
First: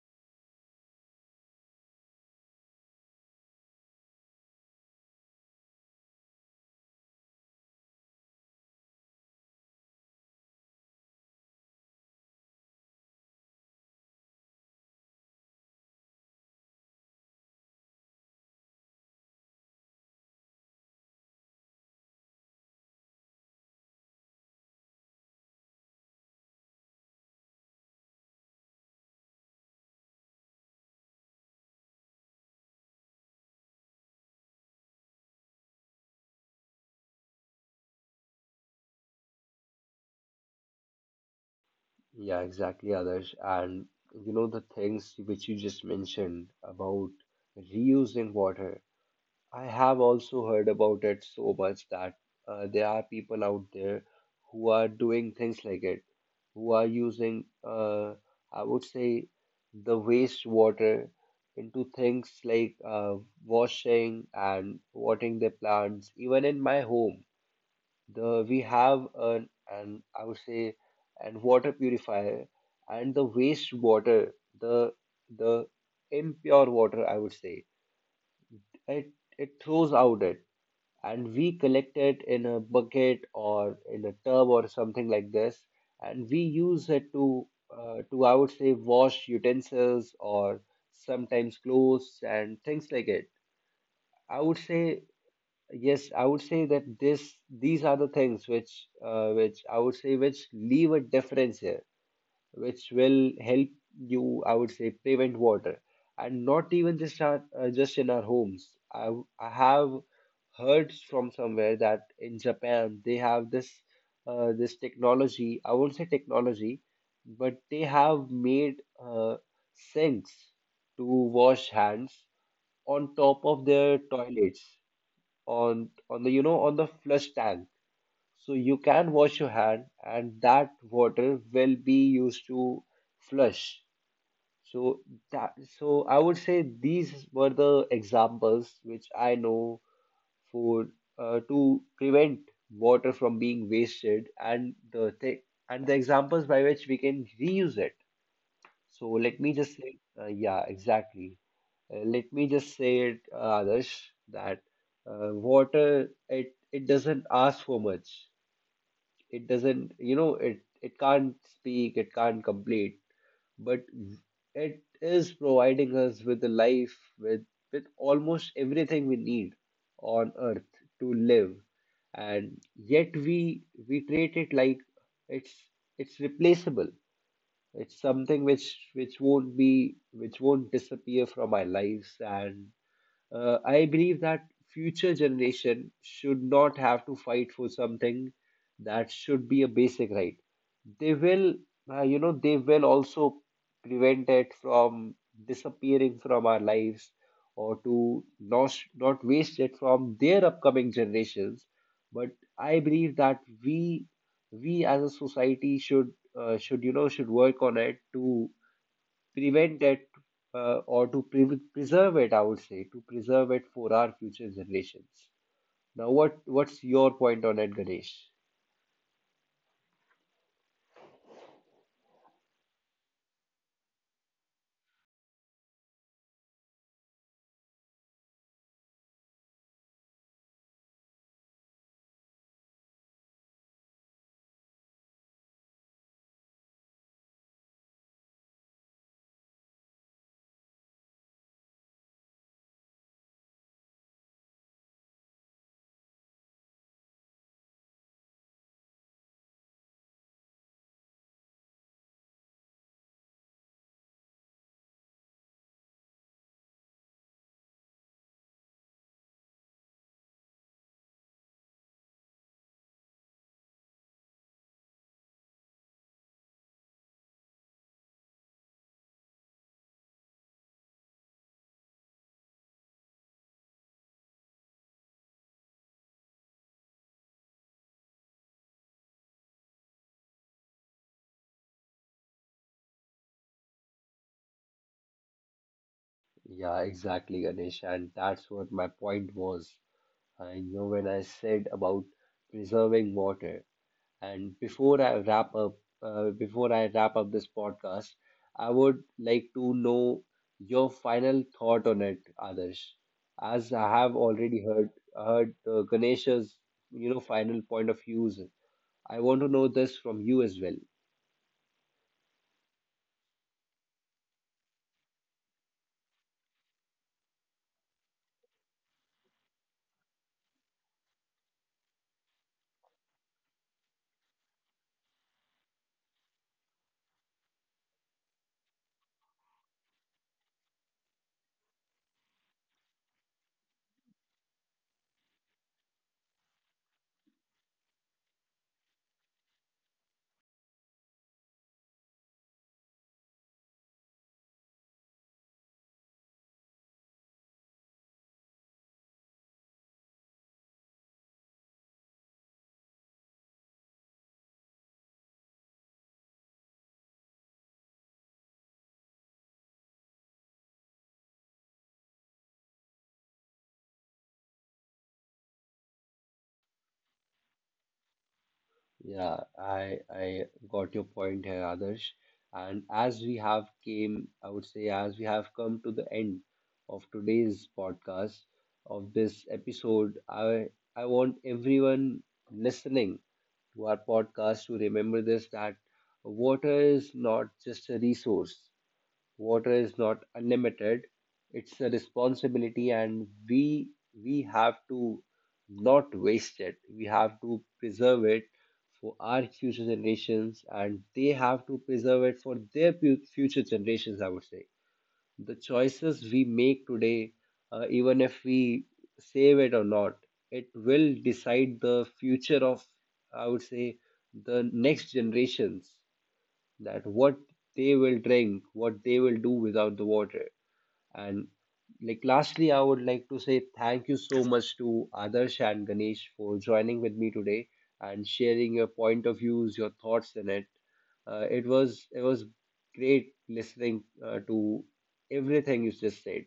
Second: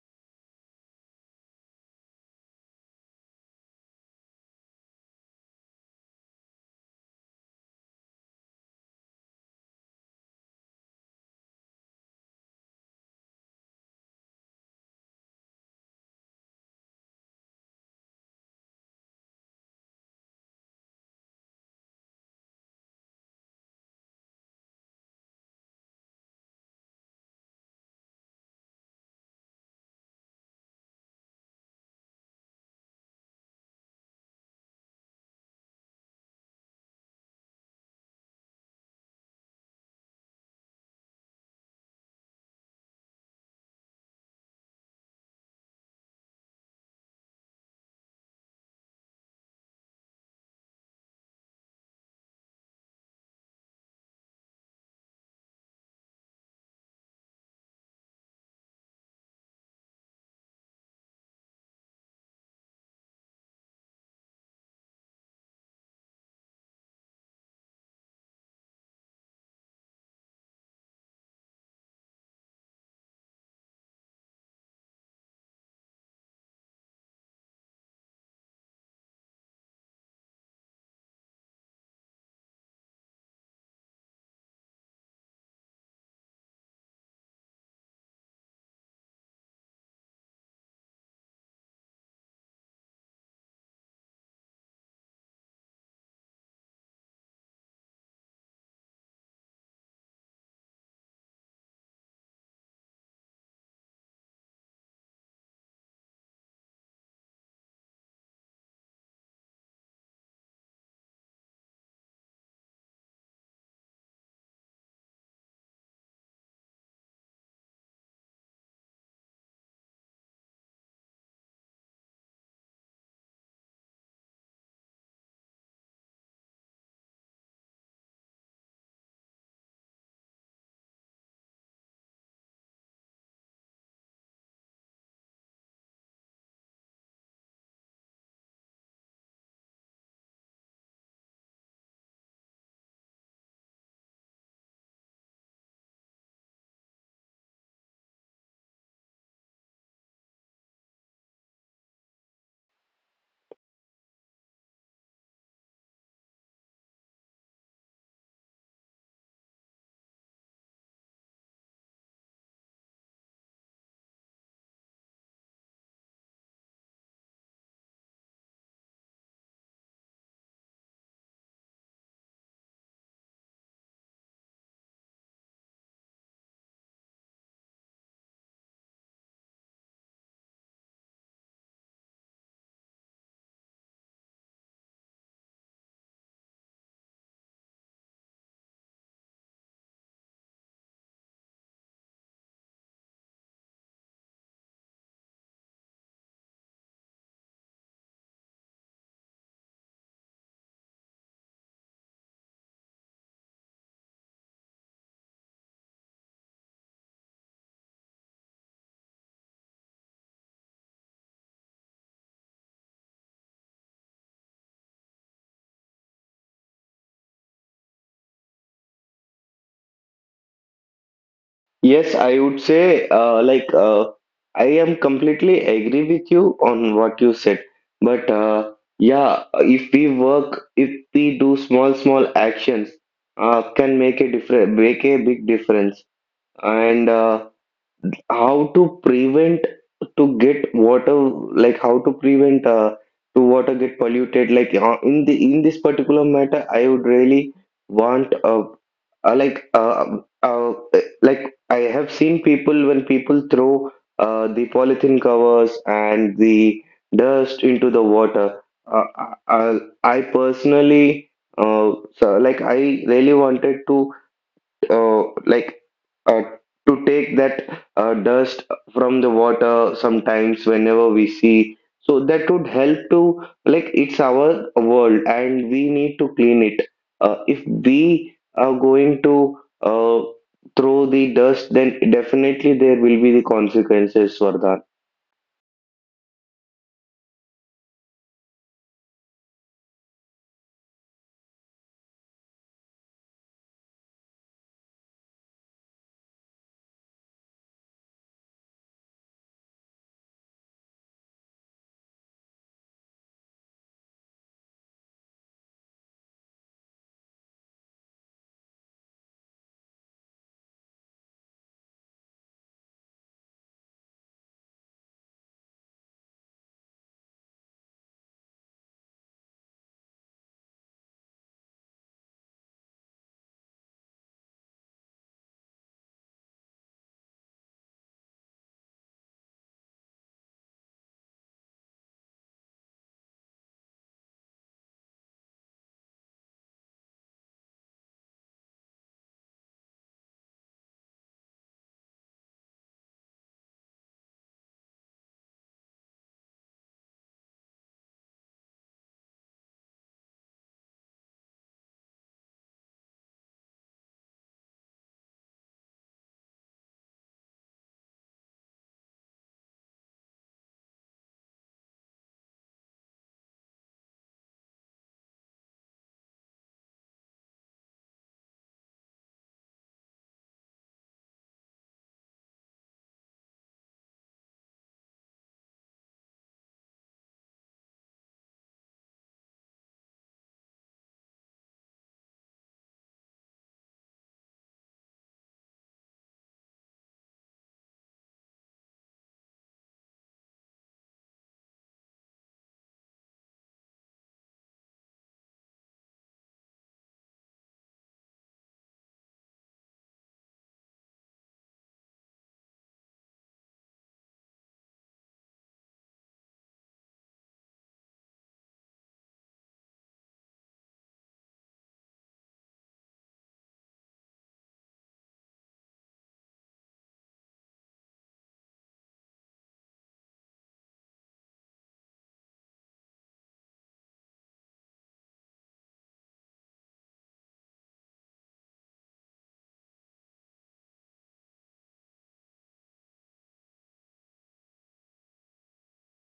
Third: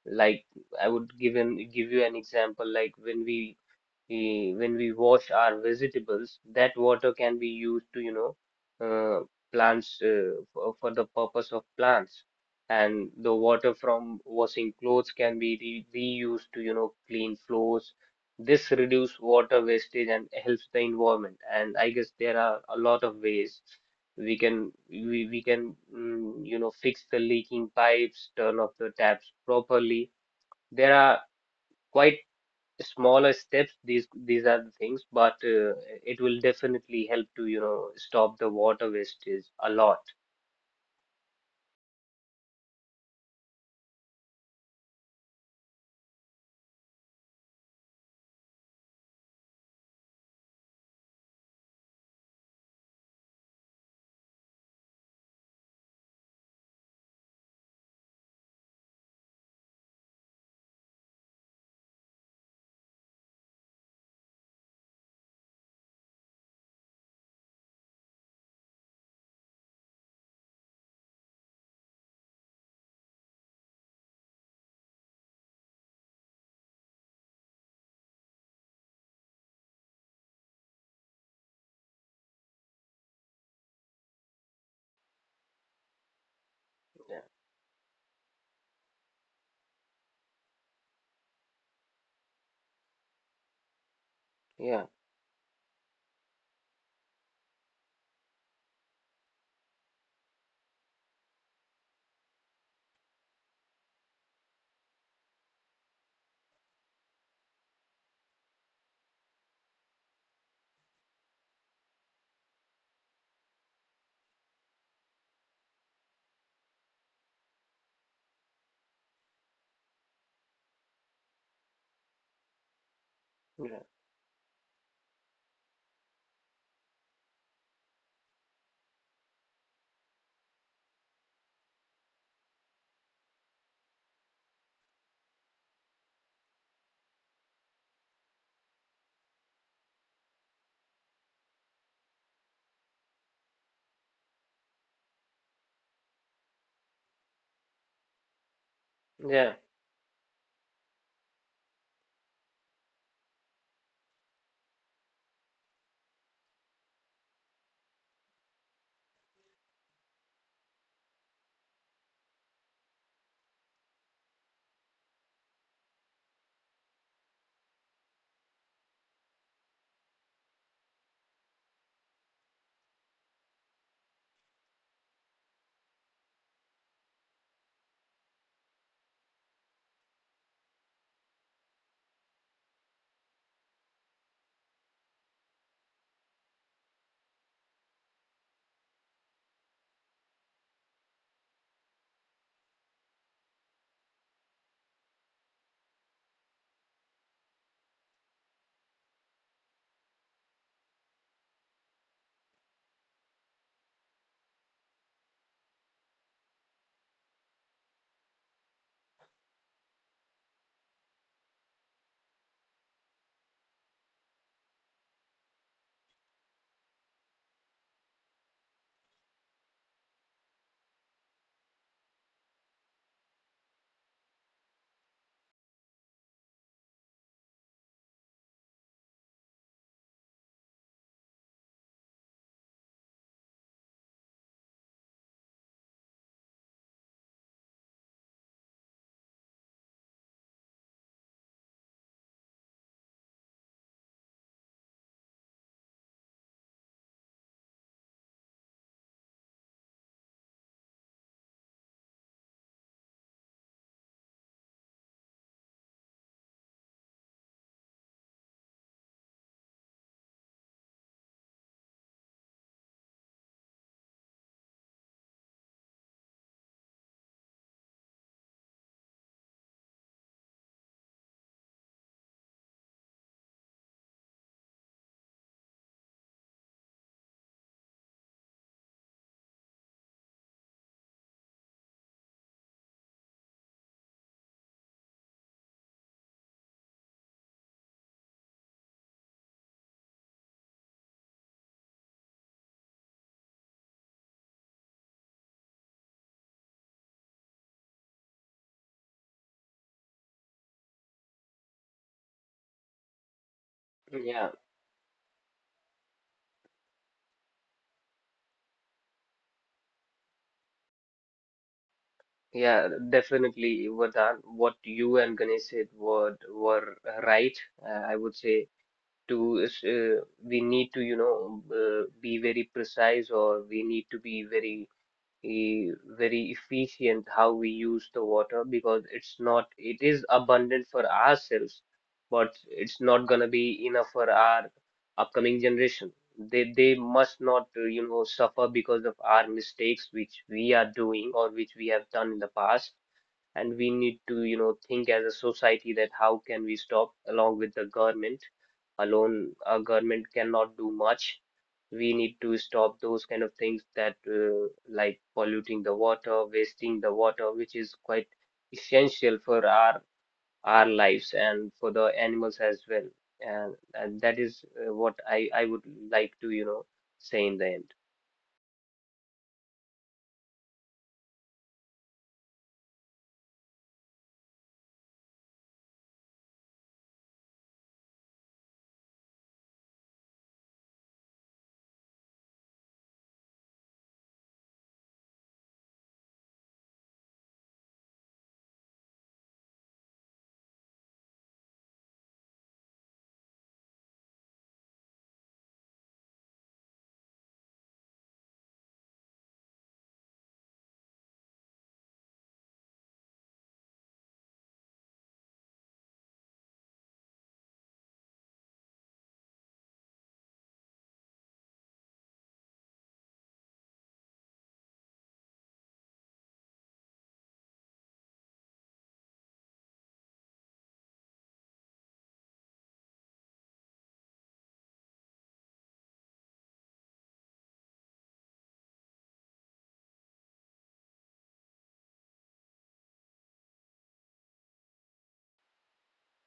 S2: like, I would give an give you an example, like when we, eh, when we wash our vegetables, that water can be used to, you know, uh, plants, uh, for, for the purpose of plants. And the water from washing clothes can be re reused to, you know, clean floors. This reduce water wastage and helps the environment. And I guess there are a lot of ways we can we, we can mm, you know, fix the leaking pipes, turn off the taps properly. There are quite smaller steps, these these are the things, but uh, it will definitely help to, you know, stop the water wastage a lot.
S1: Yeah, exactly, Adarsh. And you know the things which you just mentioned about reusing water, I have also heard about it so much. That uh, there are people out there who are doing things like it, who are using, uh, I would say, the waste water into things like uh, washing and watering their plants. Even in my home, the we have an, an I would say, an water purifier, and the waste water, the the impure water, I would say, it it throws out it and we collect it in a bucket or in a tub or something like this, and we use it
S2: Yeah,
S1: to uh, to, I would say, wash utensils or sometimes clothes and things like it, I would say.
S2: yeah,
S1: Yes, I would say that this these are the things which uh, which I would say, which leave a difference here, which will help you, I would say, prevent water. And not even just our, uh, just in our homes. I, w- I have heard from somewhere that in Japan they have this uh, this technology. I won't say technology, but they have made uh, sinks to wash hands on top of
S2: yeah,
S1: their toilets, on on the, you know, on the flush tank, so you can wash your hand and that water will be used to flush. So that so I would say these were the examples which I know for uh, to prevent water from being wasted, and the th- and the examples by which we can reuse it. So let
S2: yeah,
S1: me just say, uh, yeah, exactly. Uh, let me just say it, uh, Adarsh, that uh, water, it it doesn't ask for much. It doesn't, you know, it it can't speak, it can't complete, but it is providing us with the life, with with almost everything we need on earth to live. And yet we we treat it like it's it's replaceable, it's something which which won't be, which won't disappear from our lives. And uh, I believe that future generation should not have to fight for something that should be a basic right. They will, uh, you know, they will also prevent it from disappearing from our lives, or to not not waste it from their upcoming generations. But I believe that we we as a society should, uh, should, you know, should work on it to prevent that, uh, or to pre- preserve it, I would say, to preserve it for our future generations. Now, what what's your point on it, Ganesh?
S3: Yes, I would say, uh, like, uh, I am completely agree with you on what you said. But uh, yeah, if we work, if we do small, small actions, uh, can make a difference, make a big difference. And uh, how to prevent to get water, like how to prevent uh, to water get polluted, like uh, in the in this particular matter, I would really want, uh, uh, like uh, uh, like I have seen people, when people throw uh, the polythene covers and the dust into the water, uh, uh, I personally, uh, so like I really wanted to, uh, like uh, to take that uh, dust from the water sometimes whenever we see. So that would help to, like, it's our world and we need to clean it. Uh, if we are going to uh, throw the dust, then definitely there will be the consequences, Vardhan.
S1: Yeah, exactly, Ganesh, and that's what my point was. I know, when I said about preserving water, and before I wrap up, uh, before I wrap up this podcast, I would like to know your final thought on it, Adarsh. As I have
S2: yeah,
S1: already heard heard uh, Ganesh's, you know, final point of views, I want to know this from you as well.
S2: yeah, definitely Vardhan, what you and Ganesh said were were right. uh, I would say to is, uh, we need to, you know, uh, be very precise, or we need to be very, eh, very efficient how we use the water, because it's not, it is abundant for ourselves, but it's not gonna be enough for our upcoming generation. They they must not, uh, you know, suffer because of our mistakes, which we are doing or which we have done in the past. And we need to, you know, think as a society that how can we stop, along with the government, alone a government cannot do much. We need to stop those kind of things, that, uh, like polluting the water, wasting the water, which is quite essential for our our lives and for the animals as well. And, and That is uh, what I I would like to, you know, say in the end.
S1: Yeah, I I got your point here, Adarsh. And as we have came, I would say, as we have come to the end of today's podcast, of this episode, I I want everyone listening to our podcast to remember this, that water is not just a resource. Water is not unlimited. It's a responsibility, and we we have to not waste it. We have to preserve it for our future generations, and they have to preserve it for their pu- future generations. I would say the choices we make today, uh, even if we save it or not, it will decide the future of, I would say, the next generations, that what they will drink, what they will do without the water. And like lastly, I would like to say thank you so much to Adarsh and Ganesh for joining with me today and sharing your point of views, your thoughts in it. Uh, it was it was great listening uh, to everything you just said.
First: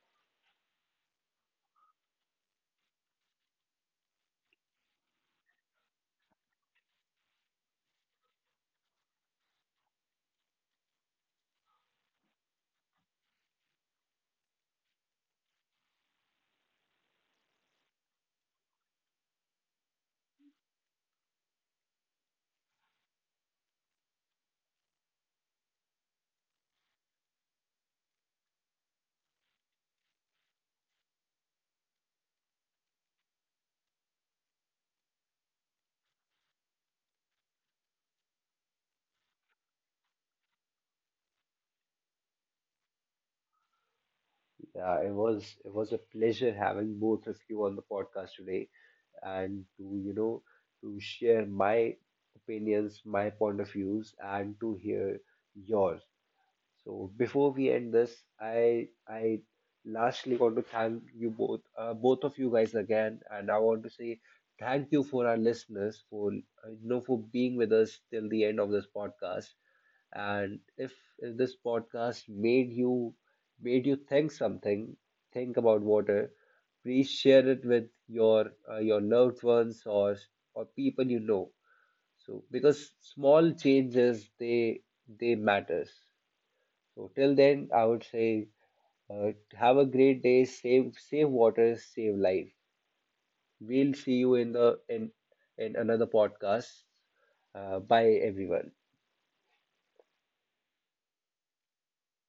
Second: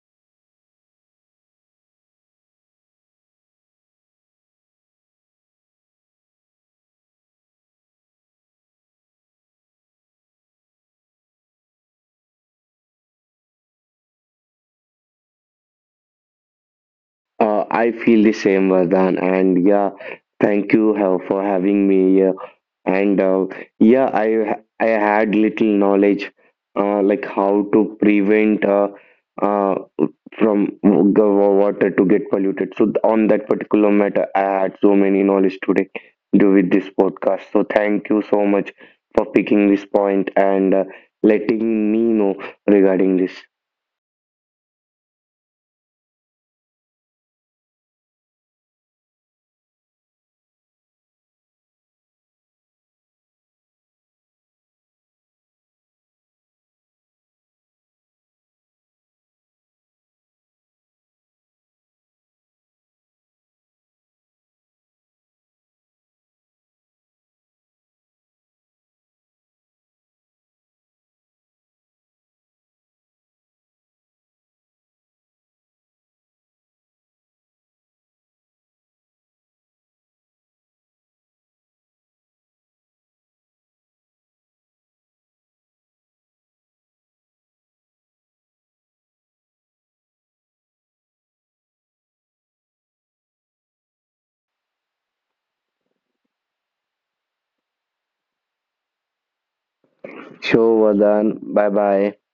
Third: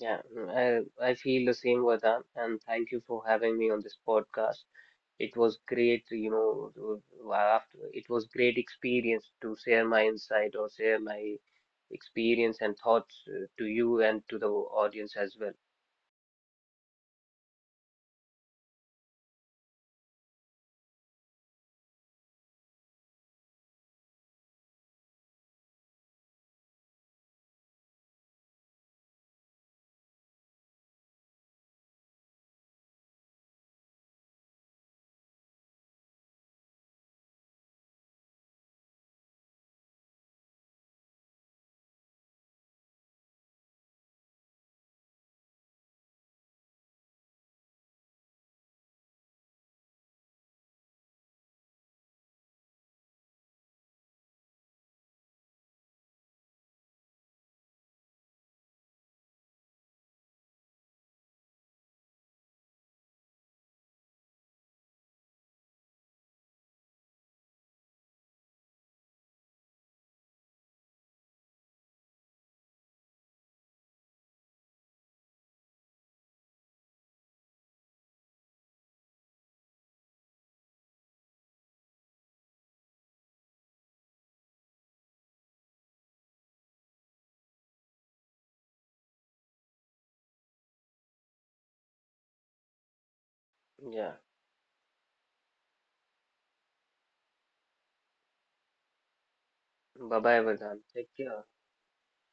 S2: Yeah, I I feel the same, Vardhan, and thank you for having me on this podcast. It was great, you know, to- after it was great experience to share my insight or share my experience and thoughts, uh, to you and to the audience as well.
S3: uh, I feel the same, Vardhan, and yeah, thank you uh, for having me here. And uh, yeah, i i had little knowledge, uh, like how to prevent, uh, uh, from the water to get polluted. So on that particular matter, I had so many knowledge today do with this podcast. So thank you so much for picking this point and uh, letting me know regarding this
S1: Yeah, it was it was a pleasure having both of you on the podcast today and to, you know, to share my opinions, my point of views, and to hear yours. So before we end this, I I lastly want to thank you both, uh, both of you guys again, and I want to say thank you for our listeners for uh, you know, for being with us till the end of this podcast. And if, if this podcast made you made you think something, think about water, please share it with your uh, your loved ones or or people you know, so because small changes, they they matters. So till then I would say, uh, have a great day, save save water, save life. We'll
S2: Yeah.
S1: see you in the in in another podcast. Uh, bye everyone.
S2: Bye bye,
S3: show,
S2: Vardhan. Take
S3: Vadan.
S2: care.
S3: Bye bye.